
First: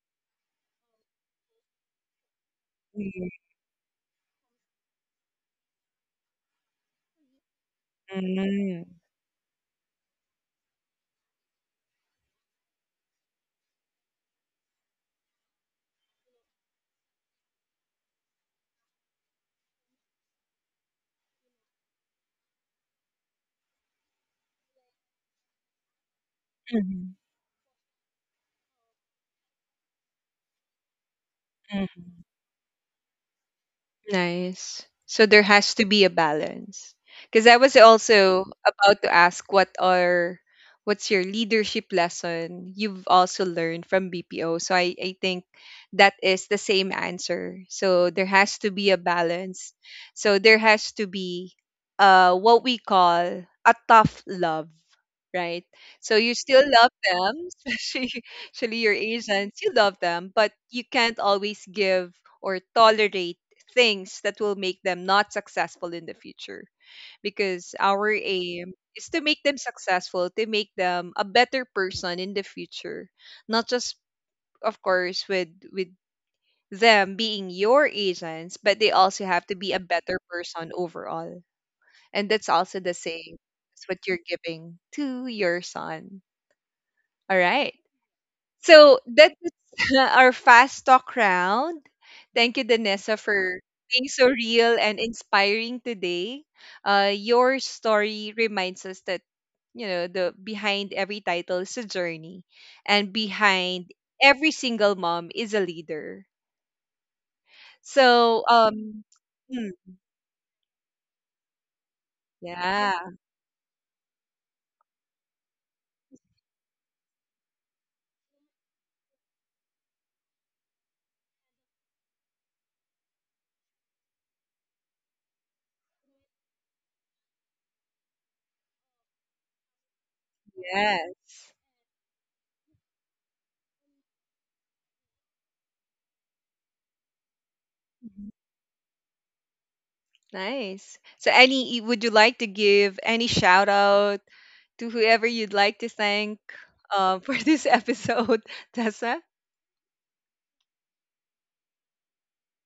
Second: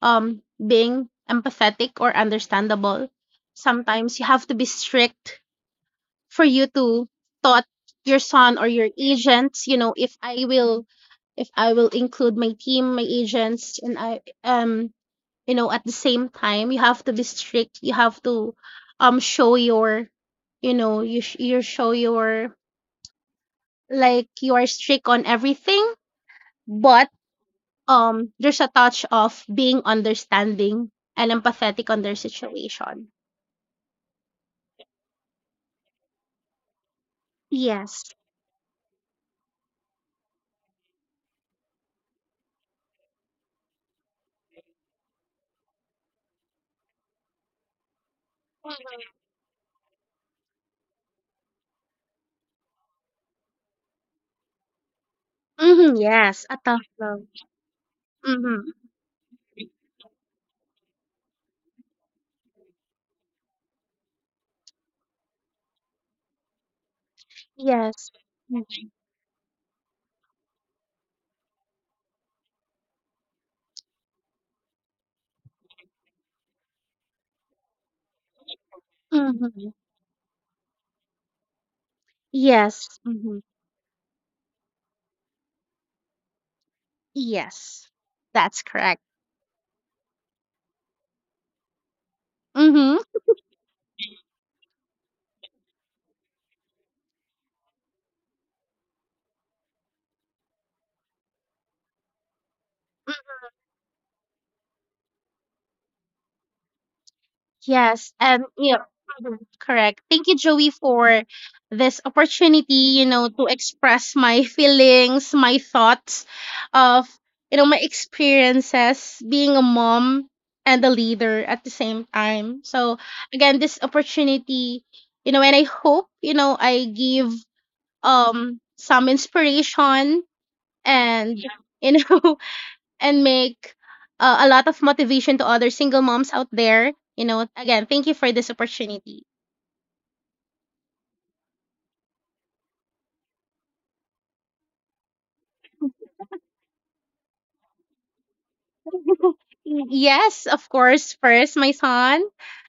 S2: being empathetic or understandable.
S1: Mm,
S2: Sometimes you have to be strict for you to taught your son or
S1: mm,
S2: your agents. You know, if I will include my team, my agents, and I, you know, at the same time, you have to be strict. You have to show your, you know, you show your, like, you are strict on everything, but
S1: mhm,
S2: there's a touch of being understanding and empathetic on their
S1: mhm.
S2: situation.
S1: Nice. So there has to be a balance. Because I was
S2: Yes.
S1: also about to ask what are what's your leadership lesson you've also learned from BPO. So I think that is the same answer. So there has to be a balance. So there has to be what we call a tough love, right?
S2: Mm-hmm,
S1: So you
S2: yes, a
S1: still
S2: tough
S1: love
S2: love.
S1: them, especially
S2: Mm-hmm,
S1: especially your agents, you love them, but you can't always give or tolerate things that will make them not successful in the future because
S2: yes.
S1: our aim is to make them successful, to make them a better person in the future, not just of course with them being your agents, but they also have to
S2: Mhm.
S1: be a better person overall, and that's also the
S2: Yes.
S1: same
S2: Mhm.
S1: as what you're giving to your son. All right.
S2: Yes. That's
S1: So
S2: correct.
S1: that is our fast talk round. Thank you,
S2: Mhm.
S1: Danessa, for being so real and inspiring today. Your story reminds us that you know the behind every title is a journey, and
S2: Mm,
S1: behind every single mom is a leader.
S2: yes. And
S1: So
S2: you know, mhm,
S1: mm,
S2: correct. Thank you, Joey, for this
S1: yeah,
S2: opportunity, you know, to express my feelings, my thoughts of, you know, my experiences being a mom and a leader at the same time. So again, this opportunity, you know, and I hope, you know, I give some inspiration, and
S1: yes.
S2: you know, and make a lot of motivation to other single moms out there. You know, again, thank you for
S1: Mm-hmm.
S2: this opportunity.
S1: Nice. So, any, would you like to give any shout out to whoever you'd like to thank for this episode, Tessa?
S2: Yes, of course. First, my son.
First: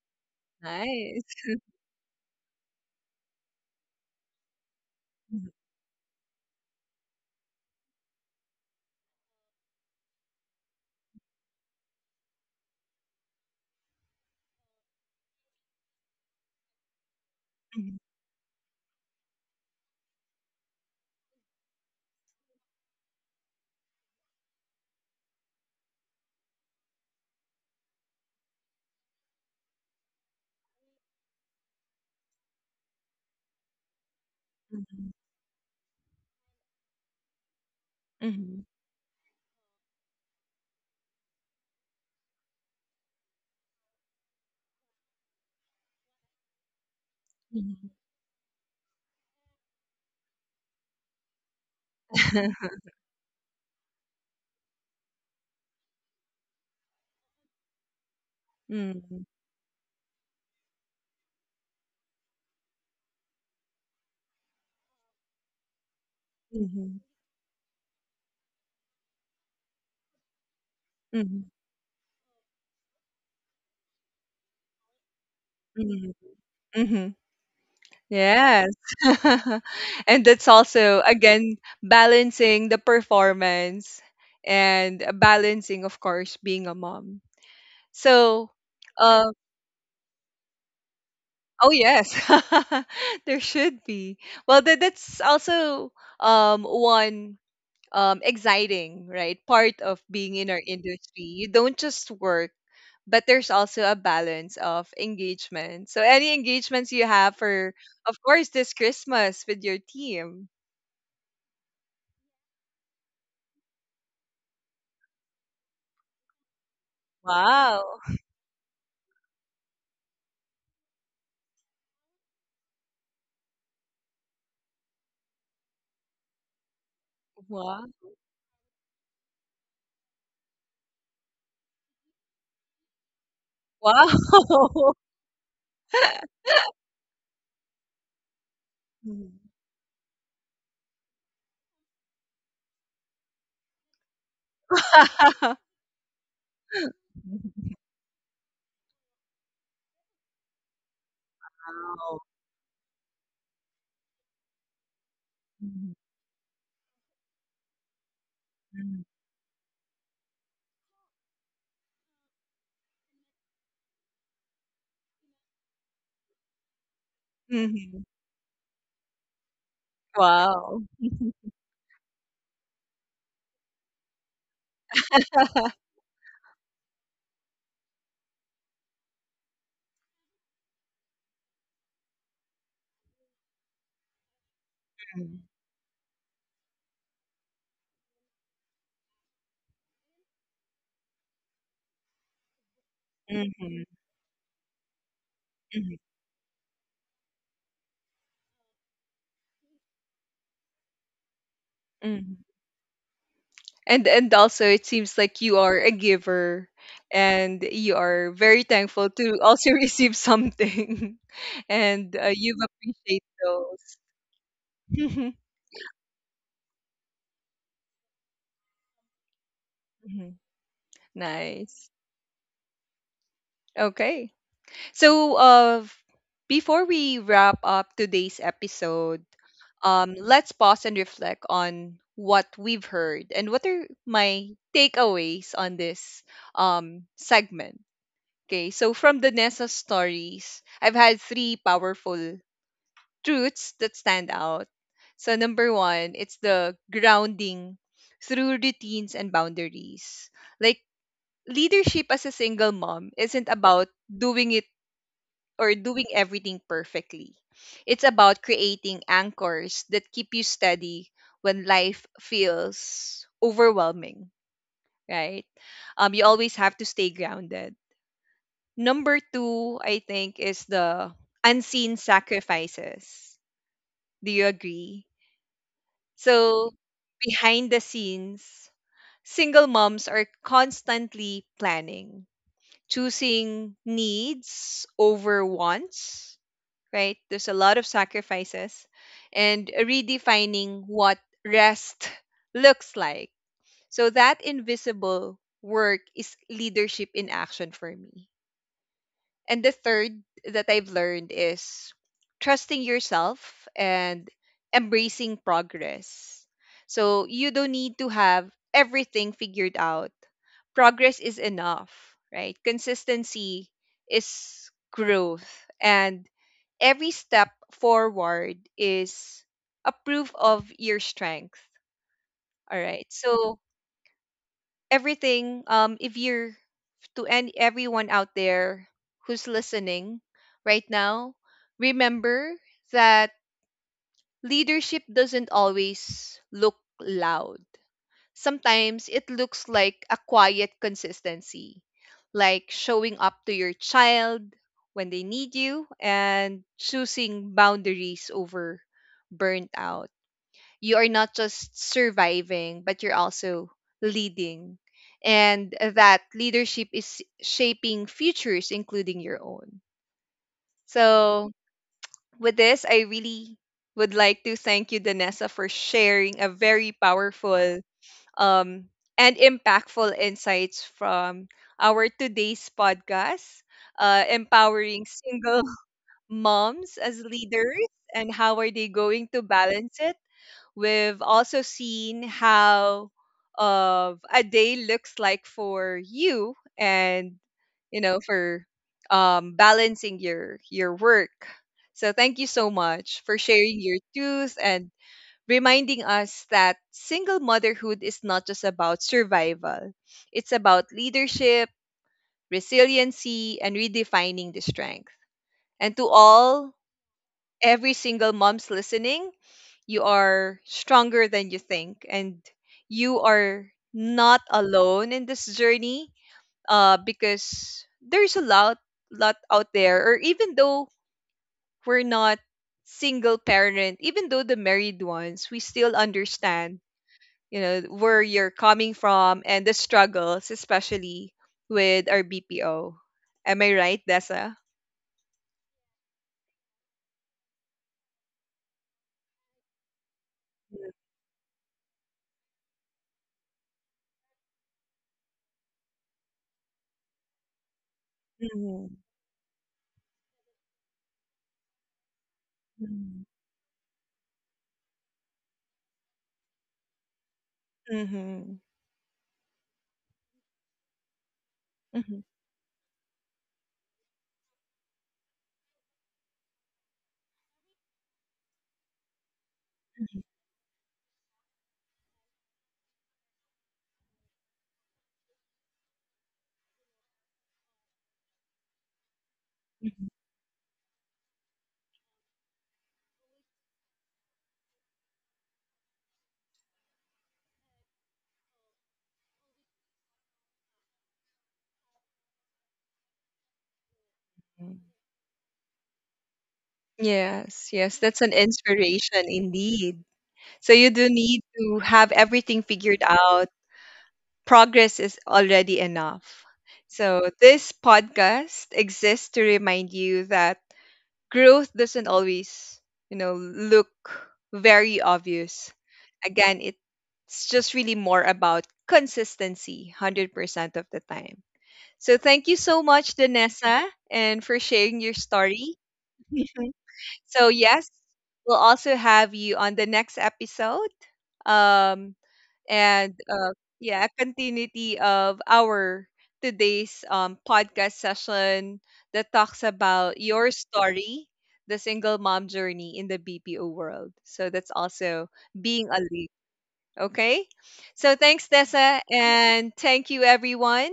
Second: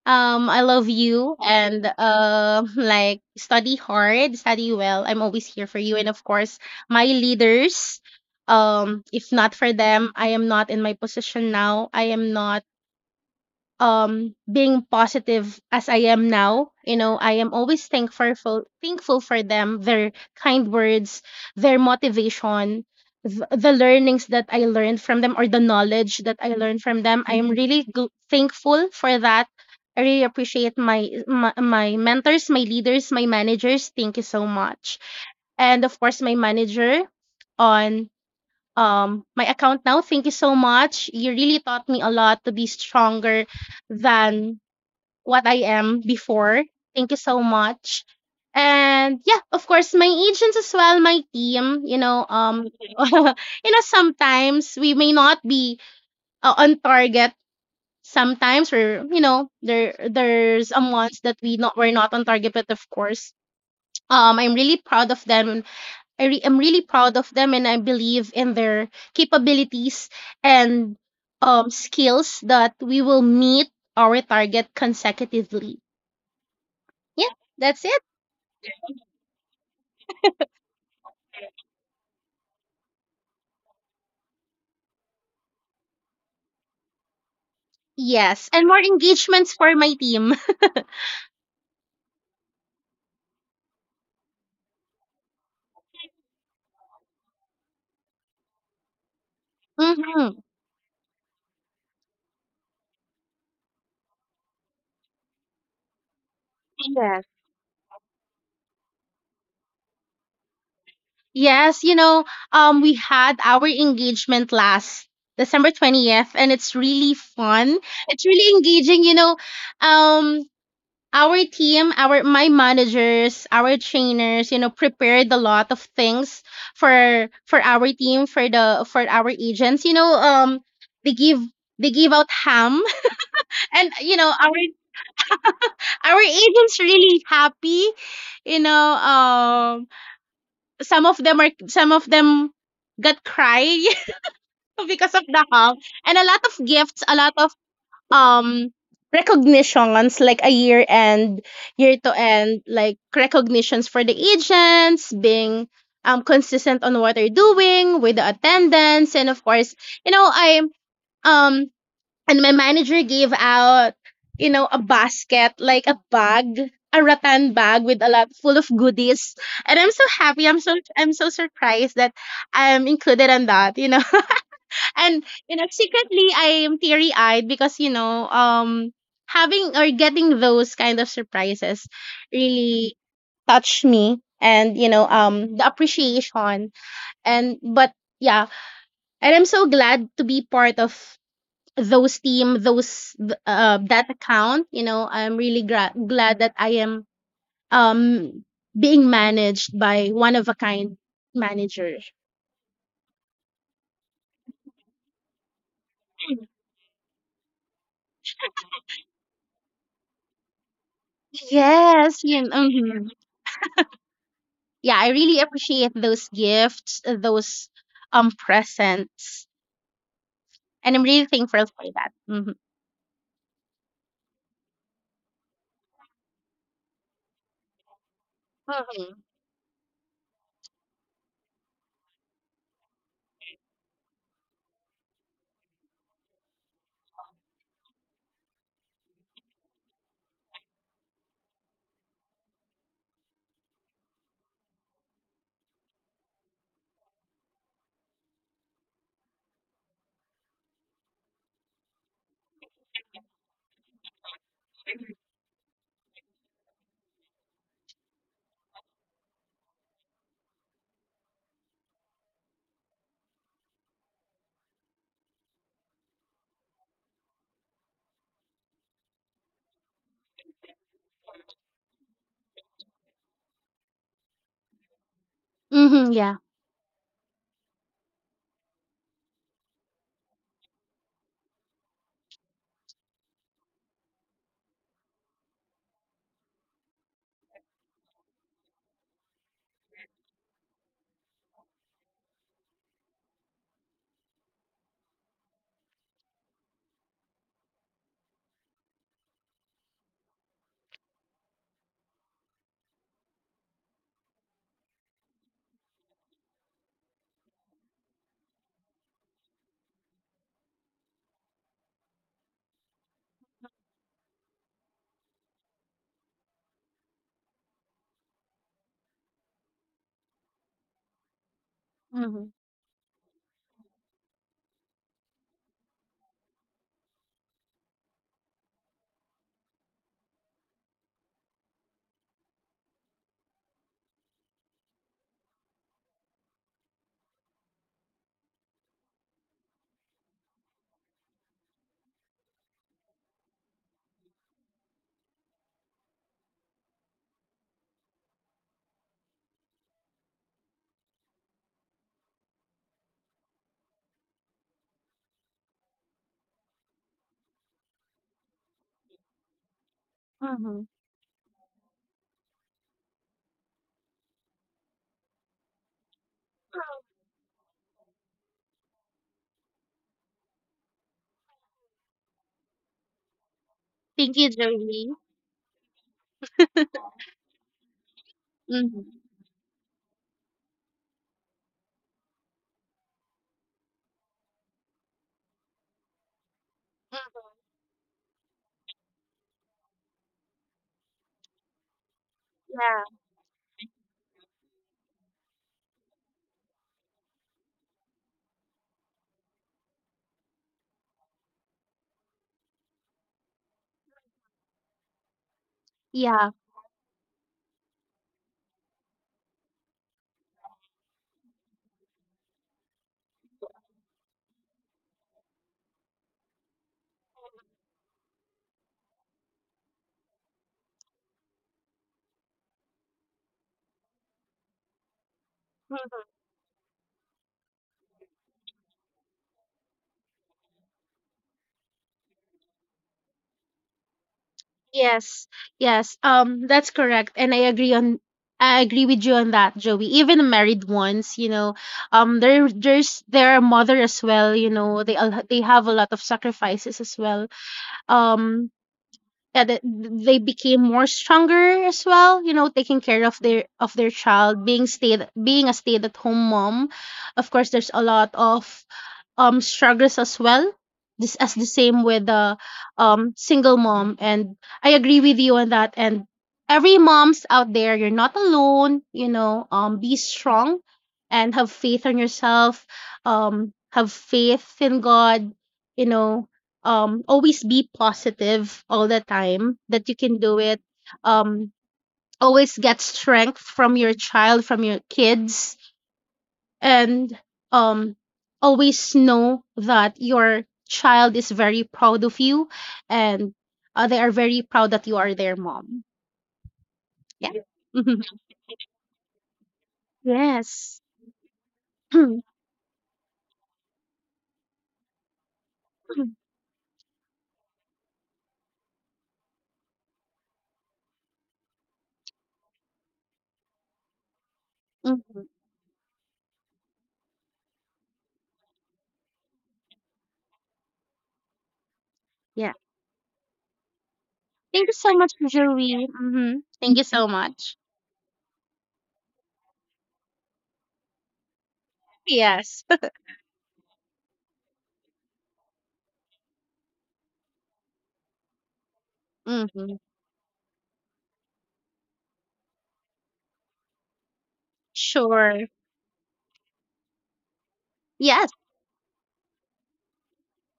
S2: I love
S1: Nice.
S2: you, and like study hard, study well. I'm always here for you. And of course, my leaders. If not for them, I am not in my position now. I am not being positive as I am now. You know, I am always
S1: Mhm,
S2: thankful for them, their kind words, their motivation, the learnings that I learned from them or the knowledge that I learned from them. I am really thankful for that. I really appreciate my mentors, my leaders, my managers. Thank you so much.
S1: mhm,
S2: And of course my manager on
S1: mhm,
S2: my account now. Thank you so much. You really taught me a lot to be stronger than what I am before. Thank you so
S1: mhm,
S2: much. And yeah, of course, my agents as well, my team, you know, you know, sometimes we may not be on target sometimes, or
S1: mhm,
S2: you know there's a months that we're not on target, but of course I'm really proud of them. I'm really
S1: mhm,
S2: proud of them, and I believe in their capabilities and
S1: mhm,
S2: skills that we will meet our target consecutively.
S1: mhm, mhm.
S2: Yeah, that's it.
S1: Yes. and that's also, again, balancing the performance and balancing, of course, being a mom. So,
S2: Yes, and more
S1: uh,
S2: engagements for my team.
S1: oh, yes, there should be. Well, that's also one exciting, right? Part of being in
S2: Hmm.
S1: our industry. You don't just work, but there's also a balance of engagement. So, any engagements you have
S2: Yes.
S1: for, of course, this Christmas with your team.
S2: Yes, you know, we had our engagement last December 20th, and it's really fun.
S1: Wow.
S2: It's really engaging, you know. Um, our team, our my managers, our trainers, you know, prepared a lot of things for
S1: Wow.
S2: our team, for our agents. You know, they give they give out ham, and
S1: Wow.
S2: you know, our agents really happy. You know,
S1: Mhm.
S2: some of them got cry because of the ham, and a lot of gifts, a lot of um recognitions, like a year end year
S1: wow.
S2: to end like recognitions for the agents being
S1: Mhm.
S2: consistent on what they're doing with the attendance. And of course, you know, I um and my manager gave out, you know, a basket, like a bag, a rattan bag
S1: Mhm.
S2: with a lot full of goodies. And I'm so happy,
S1: Wow.
S2: I'm
S1: Mhm.
S2: so surprised that I'm included on that, you know. And you know, secretly I am teary eyed, because you know, having or getting those kind of surprises really touch me, and you know, the appreciation. And but Yeah. And I'm so glad to be part of
S1: Mhm.
S2: that account, you know. I'm really glad that I am um being managed by one of a kind manager.
S1: Mhm. And also it seems like you are a giver, and you are very thankful to also receive something, and
S2: Yes, you
S1: you appreciate
S2: know,
S1: those.
S2: yeah, I really appreciate those gifts, those presents,
S1: Mhm.
S2: and I'm really thankful
S1: Nice.
S2: for that. Mm-hmm.
S1: Okay. So before we wrap up today's episode,
S2: Mm-hmm.
S1: let's pause and reflect on what we've heard and what are my takeaways on this segment. Okay, so from the Nessa stories, I've had three powerful truths that stand out. So, number one, it's the grounding through routines and boundaries. Like, leadership as a single mom isn't about doing it or doing everything perfectly, it's about creating anchors that keep you steady when life feels overwhelming, right? You always have to stay grounded. Number two, I think, is the unseen sacrifices. Do you agree?
S2: Mm-hmm, yeah.
S1: So, behind the scenes, single moms are constantly planning, choosing needs over wants, right? There's a lot of sacrifices and redefining what rest looks like. So, that invisible work is leadership in action for me. And the third that I've learned is trusting yourself and embracing progress. So you don't need to have everything figured out. Progress is enough, right? Consistency is growth. And every step forward is a proof of your strength.
S2: Mm-hmm.
S1: All right. So everything, if you're to any everyone out there who's listening right now, remember that leadership doesn't always look loud. Sometimes it looks like a quiet consistency, like showing up to your child when they need you and choosing boundaries over burnt out. You are not just surviving, but you're also leading. And that leadership is shaping futures, including your own.
S2: Mm-hmm.
S1: So, with this, I really would like to thank you, Danessa, for sharing a very powerful um, and impactful insights from our today's podcast,
S2: Thank you,
S1: empowering
S2: Jolie.
S1: single moms as leaders and how are they
S2: Mm-hmm.
S1: going to balance it. We've also seen how a day looks like for you and you know for balancing your work. So thank you so
S2: Yeah.
S1: much for sharing your truth and reminding us that single motherhood is not just about survival. It's about leadership, resiliency, and redefining the strength. And to
S2: Yeah.
S1: all, every single mom's listening, you are stronger than you think, and you are not alone in this journey, because there's a lot lot out there, or even though we're not single parent, even though the married ones, we still
S2: Mhm.
S1: understand, you know, where you're coming from and the struggles, especially with our bpo. Am I right, Dessa?
S2: Yes. Yes. That's correct, and I agree on. I agree with you on that, Joey. Even the married ones, you know, there are mother as well. You know, they have a lot of sacrifices as well. Um,
S1: Mm-hmm.
S2: yeah, that they became more stronger as well. You know, taking care of their child, being stay being a stay at home mom. Of course, there's a lot
S1: Mm-hmm.
S2: of struggles as well, this as the same with the single mom. And I agree with you on that. And every moms out there, you're not alone, you know.
S1: Mm-hmm.
S2: Be strong and have faith on yourself. Have faith in God, you know. Always be positive all the time, that you can do it. um Always get strength from your child, from your kids. And um always know that your child is very proud of you, and they are very proud that you are their mom. Yeah.
S1: Yes, yes, that's an
S2: Mhm.
S1: inspiration indeed. So you do
S2: Yes.
S1: need to have everything figured out. Progress is already enough. So this podcast exists to remind you that growth doesn't always, you know, look very
S2: Mhm.
S1: obvious. Again, it's just really more about consistency 100% of the time. So thank you so
S2: Yeah,
S1: much, Danessa, and for sharing
S2: thank you
S1: your
S2: so much,
S1: story.
S2: Joey. Hmm, thank you so
S1: So, yes,
S2: much.
S1: we'll also have you on the next episode. Um,
S2: Yes.
S1: and yeah, continuity of our today's podcast session that talks
S2: Hmm.
S1: about your story, the single mom journey in the BPO world. So, that's also
S2: Sure.
S1: being a lead. Okay. So, thanks,
S2: Yes,
S1: Tessa. And thank you, everyone.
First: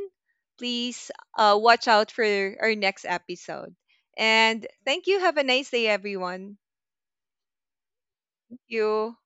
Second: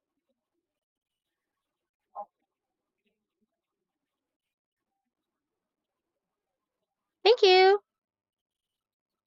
S1: Please watch out for our next episode. And thank you. Have a nice day, everyone
S2: thank you.
S1: you.